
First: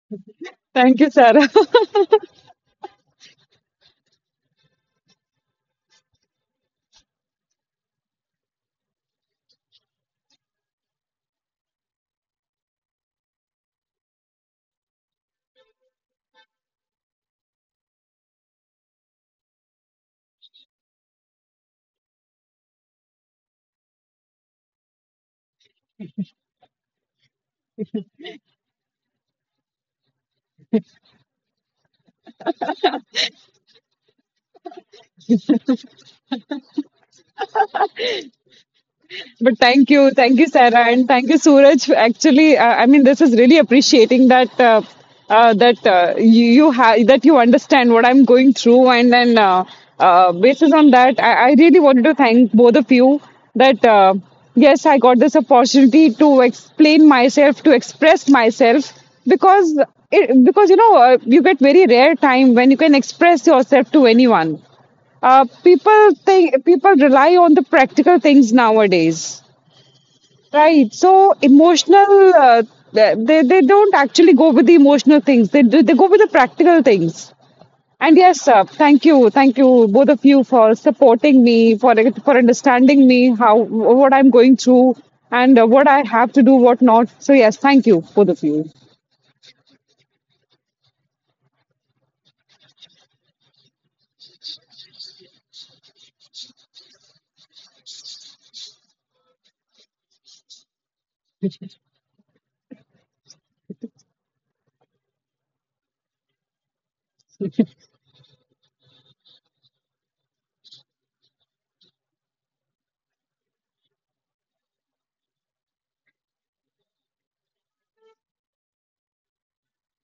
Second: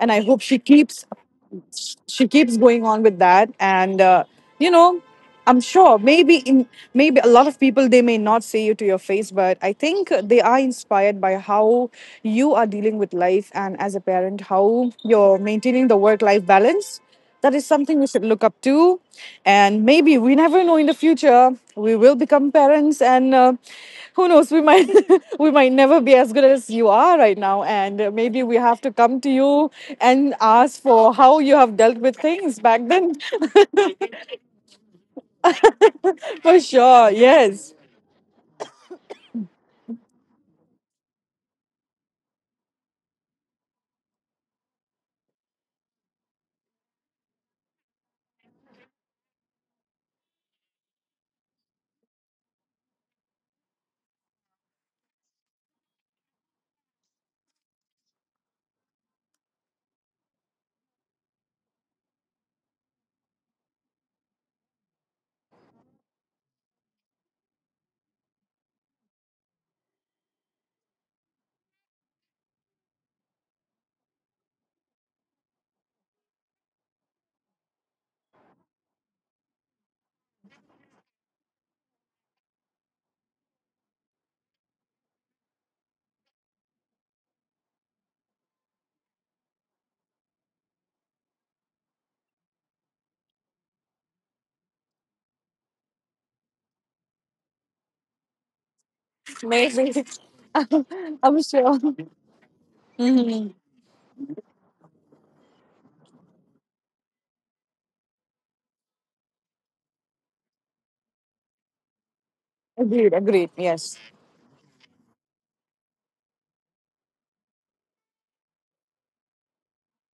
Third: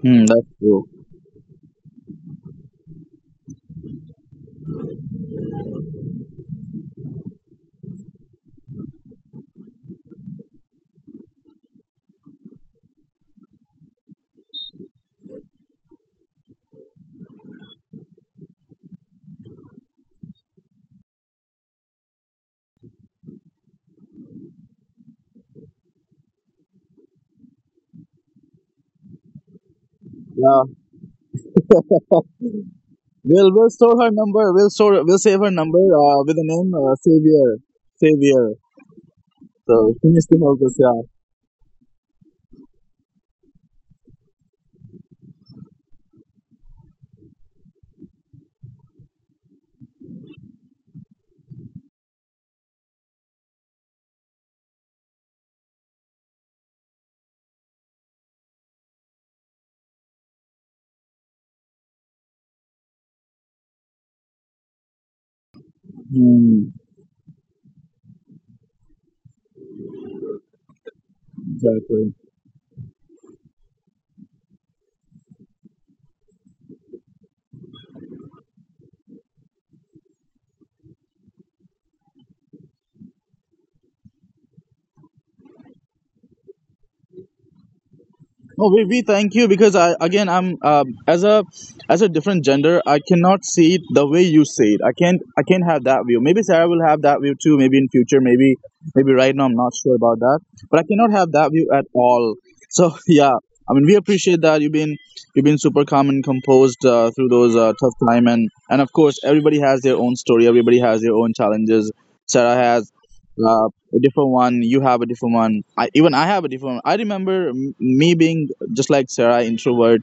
B: And I
A: Hmm,
B: hope
A: that's true.
C: Thank you, Sarah.
B: she keeps going on with that, and you know, I'm sure, maybe in, maybe a lot of people, they may not say you to your face, but I think they are inspired by how you are dealing with life, and as a parent, how you're maintaining the work life balance. That is something we should look up to. And maybe we never know, in the future, we will become parents, and who knows, we might, we might never be as good as you are right now, and maybe we have to come to you and
A: Yeah,
B: ask for how you have dealt with things back then.
A: we'll store her number. We'll store. We'll save her number. With the
B: For
A: name
B: sure.
A: Savior.
B: Yes.
A: Savior.
C: But
A: So, can you
C: thank
A: still
C: you,
A: help us?
C: Sarah,
A: Yeah.
C: and thank you, Suraj. Actually, I mean, this is really appreciating that that you have that you understand what I'm going through, and then basis on that, I really wanted to thank both of you, that yes, I got this opportunity to explain myself, to express myself, because because you know you get very rare time when you can express yourself to anyone. People think
A: Hmm.
C: people rely on the practical things nowadays. Right. So
A: So,
C: emotional, they don't actually go with the emotional things. They do, they go with the practical things. And yes, thank you both of you for supporting me, for understanding me how what I'm going through, and what I have to do, what not. So yes, thank you both of you.
A: no, we thank you because I again I'm as a different gender I cannot see it the way you see it. I can't have that view. Maybe Sarah will have that view too. Maybe in future. Maybe right now I'm not
B: Maybe.
A: sure about that. But I cannot
B: I'm
A: have that
B: sure.
A: view at all. So yeah, I mean we appreciate that you've been super calm and composed through those tough time, and of course everybody has their own story. Everybody has their own challenges. Sarah has
B: Agreed, agreed.
A: uh,
B: Yes.
A: a different one, you have a different one, even I have a different one. I remember me being just like Sarah, introvert,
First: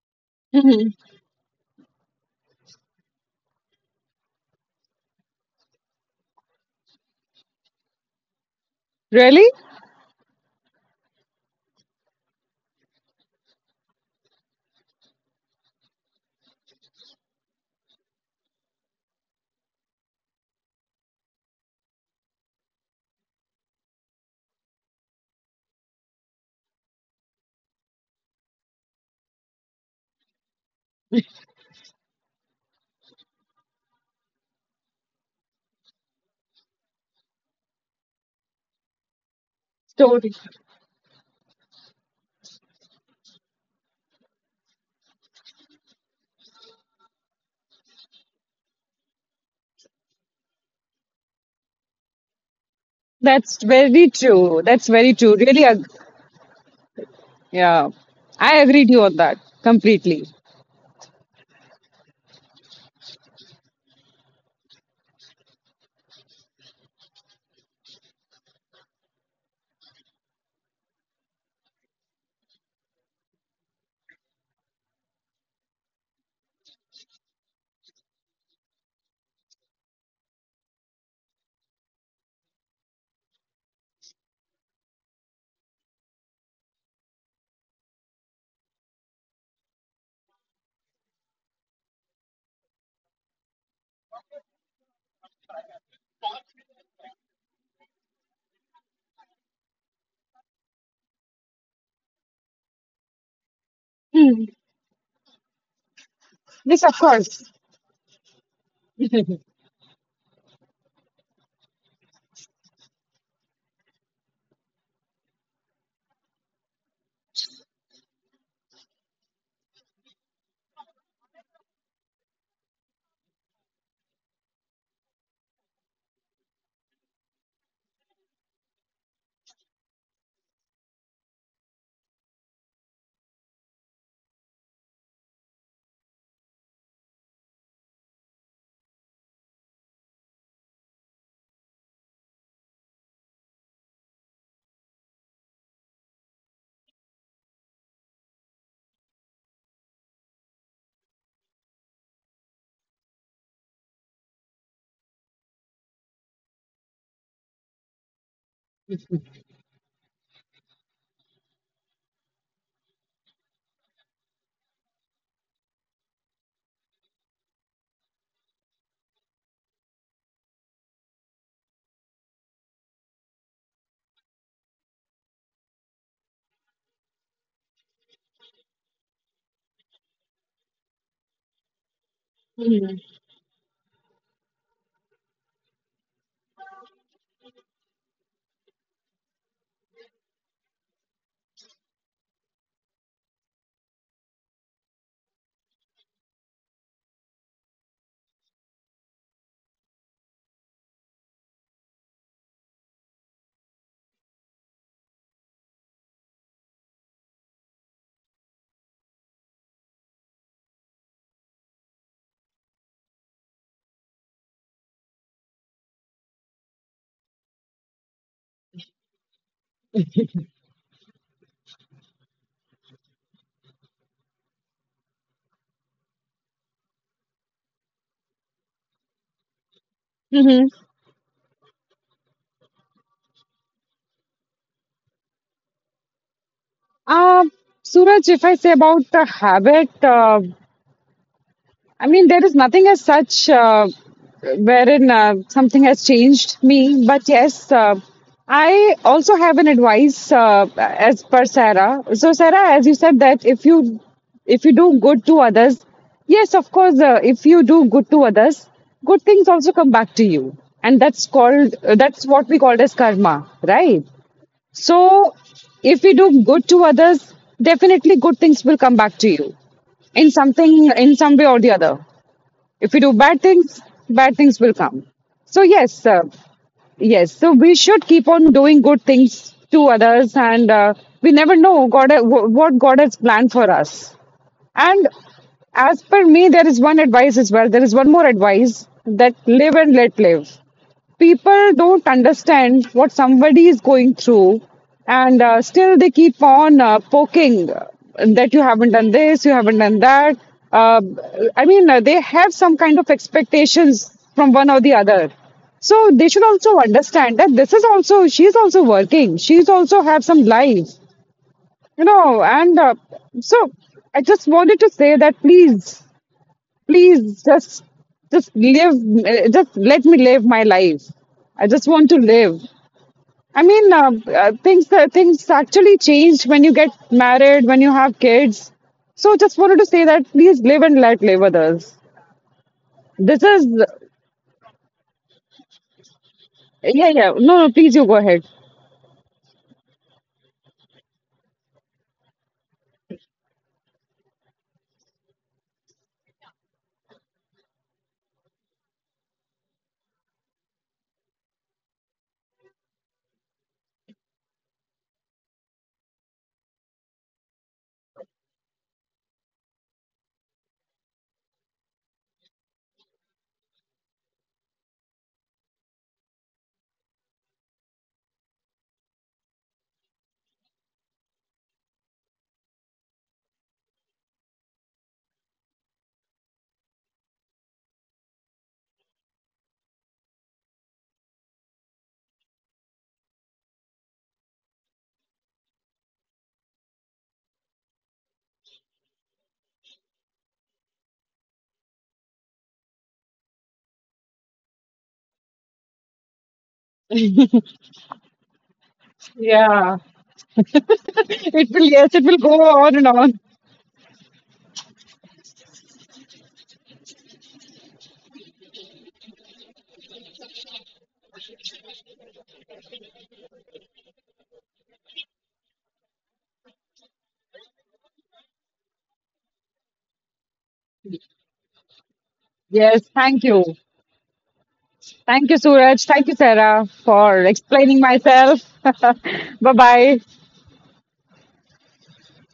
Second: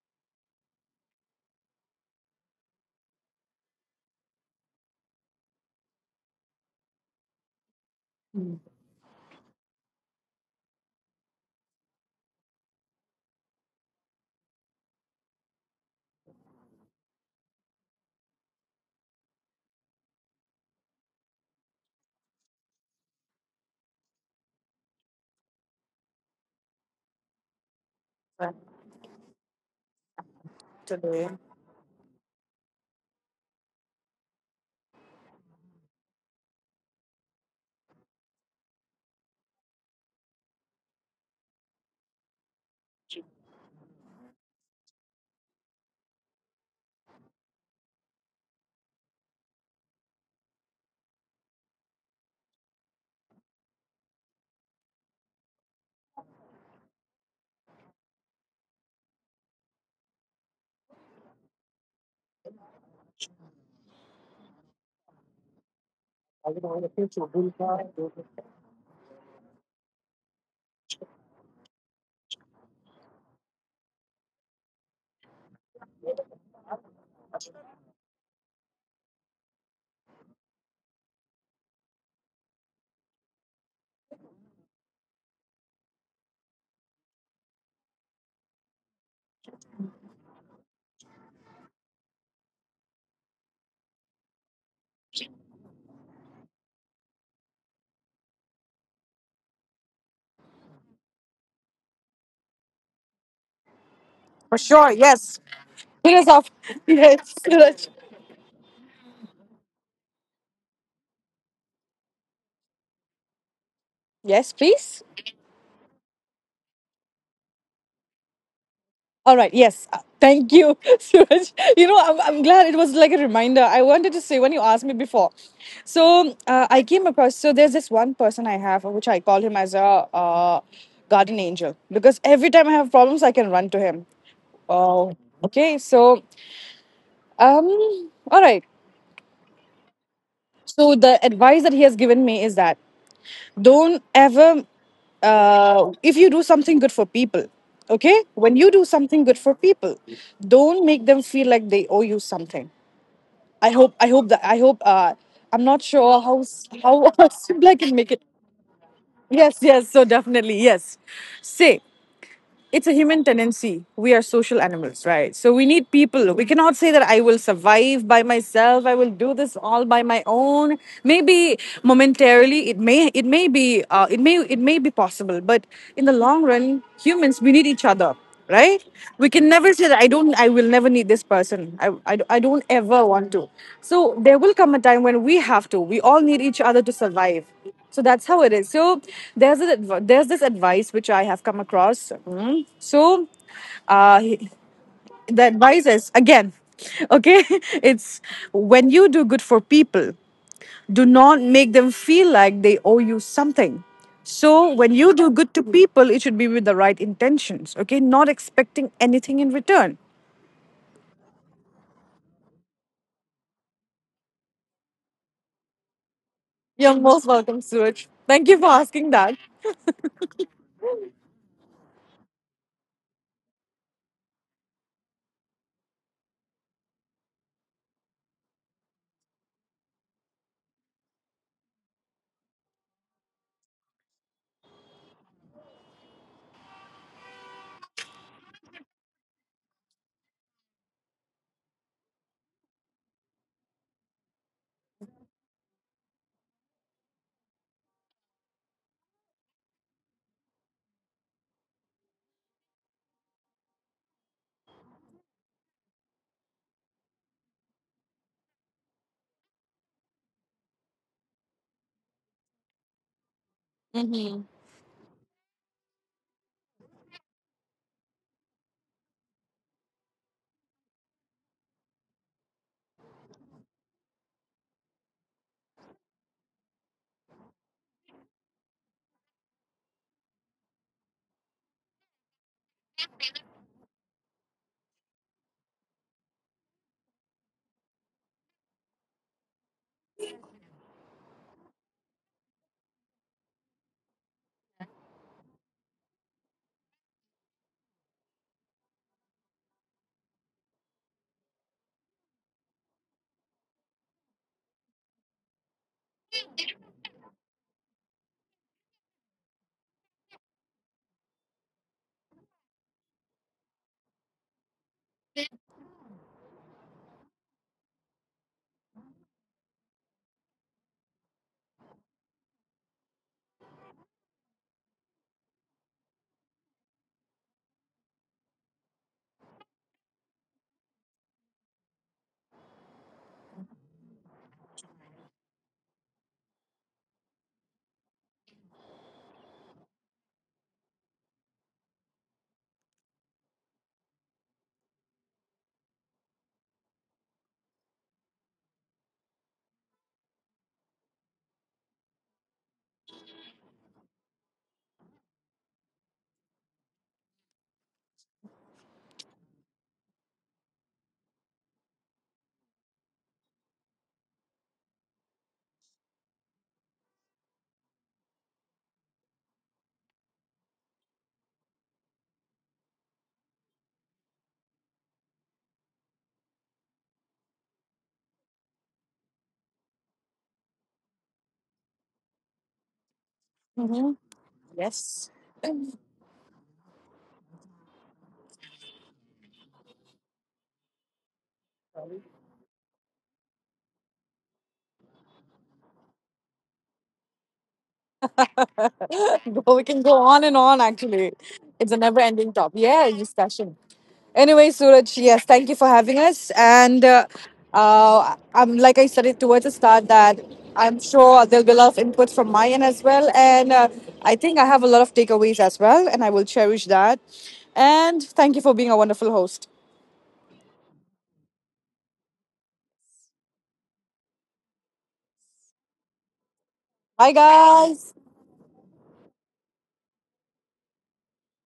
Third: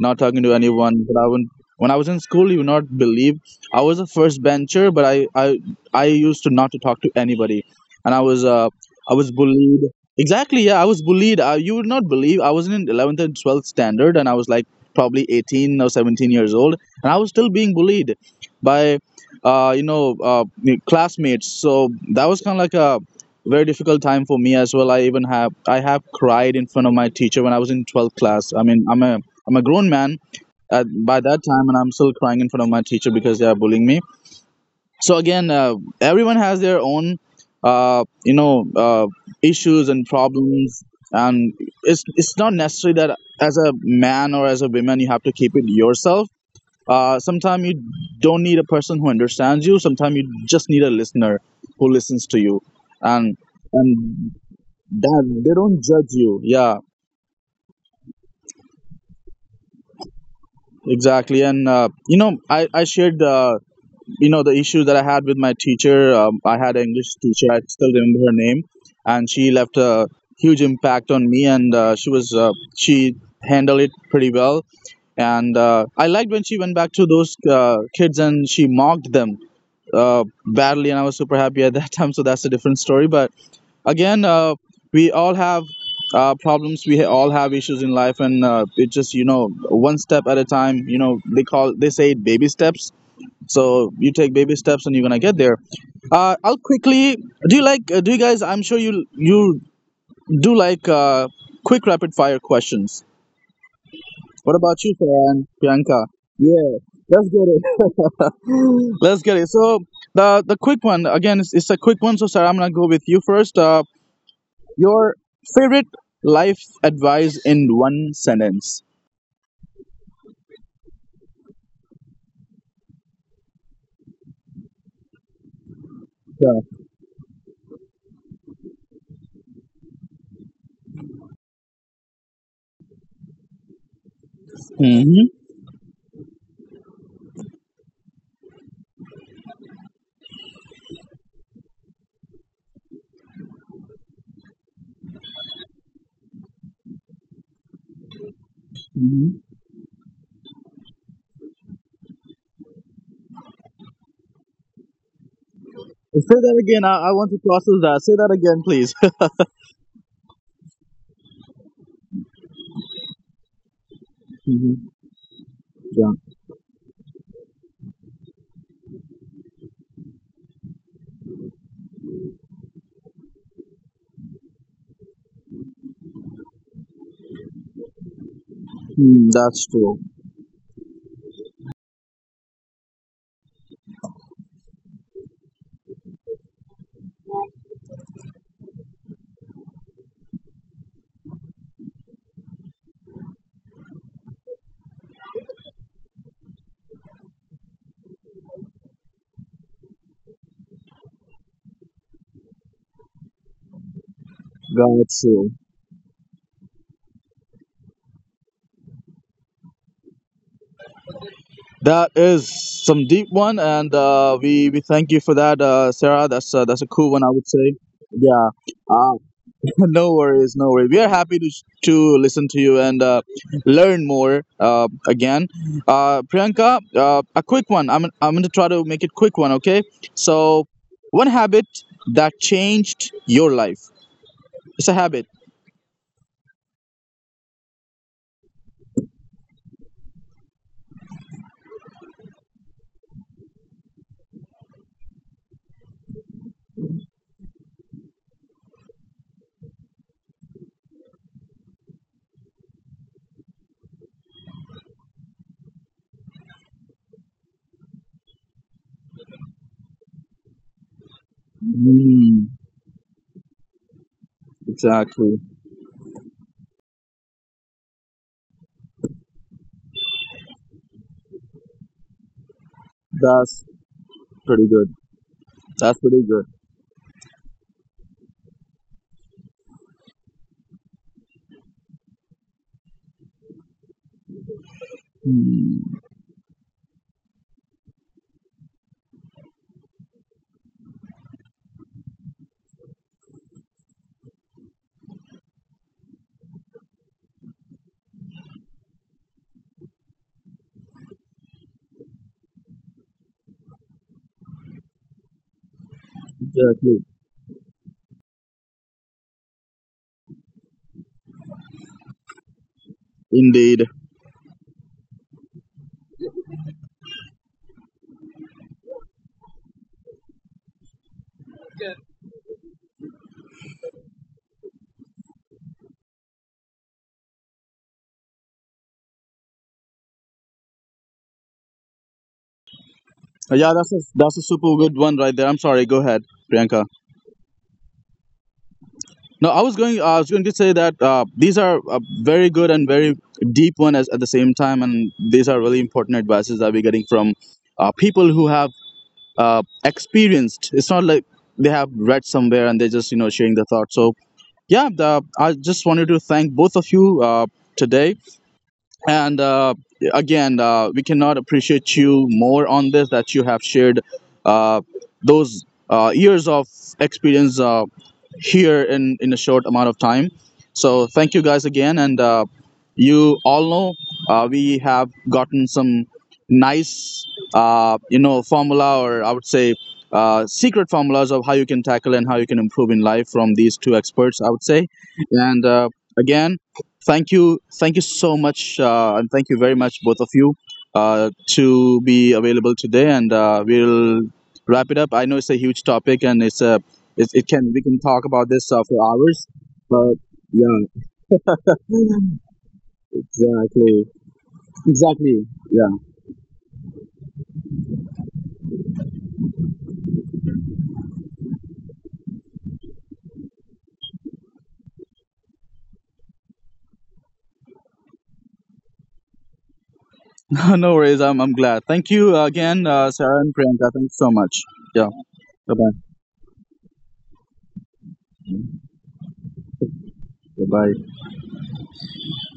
A: not talking to anyone. But I would, not when I was in school, you would not believe I was a first bencher, but I used to not to talk to anybody, and I was
C: Really,
A: bullied. Exactly, yeah, I was bullied. You would not believe I was in 11th and 12th standard, and I was like probably 18 or 17 years old, and I was still being bullied by uh you know uh classmates. So that was kind of like a very difficult time for me as well. I have cried in front of my teacher when I was in 12th class. I mean, I'm a grown man at, by
B: Today.
A: that time, and I'm still crying in front of my teacher because they are bullying me. So again, everyone has their own, uh, you know, uh, issues and
C: story.
A: problems, and it's not necessary that as a man or as a woman you have to keep it yourself. Sometimes you don't need a person who understands you. Sometimes you just need a listener who listens to you, and
C: That's very
A: and
C: true. That's very true.
A: that they
C: Really,
A: don't
C: ag-,
A: judge you. Yeah,
C: yeah, I agree with you on that completely.
A: exactly. And you know, I shared the issue that I had with my teacher. I had an English teacher. I still remember her name, and she left a huge impact on me. And she handled it pretty well. And I liked when she went back to those kids and she mocked them badly, and I was super happy at that time. So that's a different story. But again, we all have problems. All have issues in life, and it just you know one step at a time. You know they call they say it baby steps, so you take baby steps and you're gonna get there. I'll quickly, do you guys, I'm sure you do like, quick rapid fire questions,
B: For
A: what about
B: sure.
A: you
B: Yes.
A: Sayan, Priyanka?
B: Yes.
A: Yeah,
C: Yes, of
A: let's
B: Yes,
C: course.
A: get
B: Suraj.
A: it. Let's get it. So the quick one, again, it's a quick one, so Sarah I'm gonna go with you first,
B: Yes, please.
A: your favorite life advice in one sentence.
B: All right. Yes. Thank you, Suraj. You know, I'm glad it was like a reminder. I wanted to say when you asked me before. So
A: Yeah.
B: I came across, so there's this one person I have, which I call him as a guardian angel because every time I have problems, I can run to him. Oh.
A: Hmm.
B: Okay. So, um, all right. So the advice that he has given me is that, don't ever, if you do something good for people, okay, when you do something good
A: Hmm.
B: for people, don't make them feel like they owe you something. I hope that I hope I'm not sure
A: Say
B: how
A: that again, I
B: how
A: want to
B: simple
A: process
B: I can
A: that, say
B: make it.
A: that again please.
B: Yes, yes, so definitely, yes. Say, it's a human tendency. We are social
A: Hmm.
B: animals, right? So we need
A: Yeah.
B: people. We cannot say that I will survive by myself. I will do this all by my own. Maybe momentarily, it may be possible. But in the long run, humans, we need each other, right?
A: Hmm,
B: We can
A: that's
B: never say
A: true.
B: that I don't, I will never need this person. I don't ever want to. So there will come a time when we have to, we all need each other to survive. So that's how it is. So there's this advice which I have come across. Mhm. So uh the advice is, again, okay, it's, when you do good for people, do not make them feel like they owe you something. So when you do
A: Gotcha.
B: good to people, it should be with the right intentions, okay? Not expecting anything in return.
A: That is some deep one, and we thank you for that, Sarah. That's a
B: You're
A: cool one, I
B: most
A: would
B: welcome,
A: say.
B: Suraj.
A: Yeah,
B: Thank you for
A: uh,
B: asking that.
A: no worries, no worries. We are happy to listen to you and learn more, again. Priyanka, a quick one. I'm going to try to make it quick one. Okay, so
C: Mm-hmm.
A: one habit that changed your life. It's a habit.
C: Uh, Suraj, if I say about the habit, I mean, there is nothing as such wherein something has changed me. But yes, I also have an advice as per Sarah. So, Sarah, as you said that if you, if you do good to others, yes, of course, if you do good to others, good things also come back to you, and that's called that's
A: Mm,
C: what we call it as karma, right? So,
A: exactly.
C: if you do good to others, definitely good things will come back to you in something, in some way or the other. If you do
A: That's
C: bad things
A: pretty
C: will
A: good.
C: come. So,
A: That's
C: yes,
A: pretty good.
C: yes. So, we should keep on doing good things to others, and we never know God what God has planned for us. And as per me, there is one advice as well. There is one more advice, that live and let live. People don't understand what somebody is going through, and still they keep on poking, that you haven't done this, you haven't done that. uh, they have some kind of expectations from one or the other. So they should also understand that this is also, she's also working, she's also have some life, you know. And so
A: Indeed.
C: I just wanted to say that please, please just live. Just let me live my life. I just want to live. i mean uh, things things actually changed when you get married, when you have kids. So just wanted to say that please live and let live others. This is.
A: Yeah, that's a super good one right there. I'm sorry. Go ahead, Priyanka.
C: Yeah, yeah. No, no, please, you go ahead.
A: No, I was going. I was going to say that these are very good and very deep one as at the same time, and these are really important advices that we're getting from people who have experienced. It's not like they have read somewhere and they're just you know sharing their thoughts. So yeah, I just wanted to thank both of you uh, today and again we cannot appreciate you more on this that you have shared uh, those years of experience here in a short amount of time, so thank you guys again, and you all know we have gotten some nice, formula, or I would say secret formulas of how you can tackle and how you can improve in life, from these two experts I would say.
B: Yes.
A: And again, thank you, thank you so much, and thank you very much both of you, to be available today, and we'll wrap it up. I know it's a huge topic and it's a it, it can we can talk about this for hours,
B: Bro, we
C: Yeah.
A: but
B: can go on and
A: yeah,
B: on actually.
C: It will,
B: It's a
C: yes, it
B: never
C: will go
B: ending top.
C: on and
B: Yeah,
C: on.
B: discussion.
A: exactly,
B: Anyway, Suraj,
A: exactly.
B: yes, thank you for having us. And I'm, like I said it towards the start, that I'm sure there'll be a lot of input from my end as well. And I think I have a lot of takeaways as well, and I will cherish that. And thank you for being a wonderful host.
A: Yeah, no worries. I'm glad. Thank you again,
C: Yes,
A: Sarah
C: thank
A: and
C: you,
A: Priyanka. Thanks so much. Yeah.
C: thank you,
A: Bye bye.
C: Suraj, thank you, Sarah,
B: Bye,
C: for explaining
B: guys.
C: myself. Bye bye.
A: Bye bye.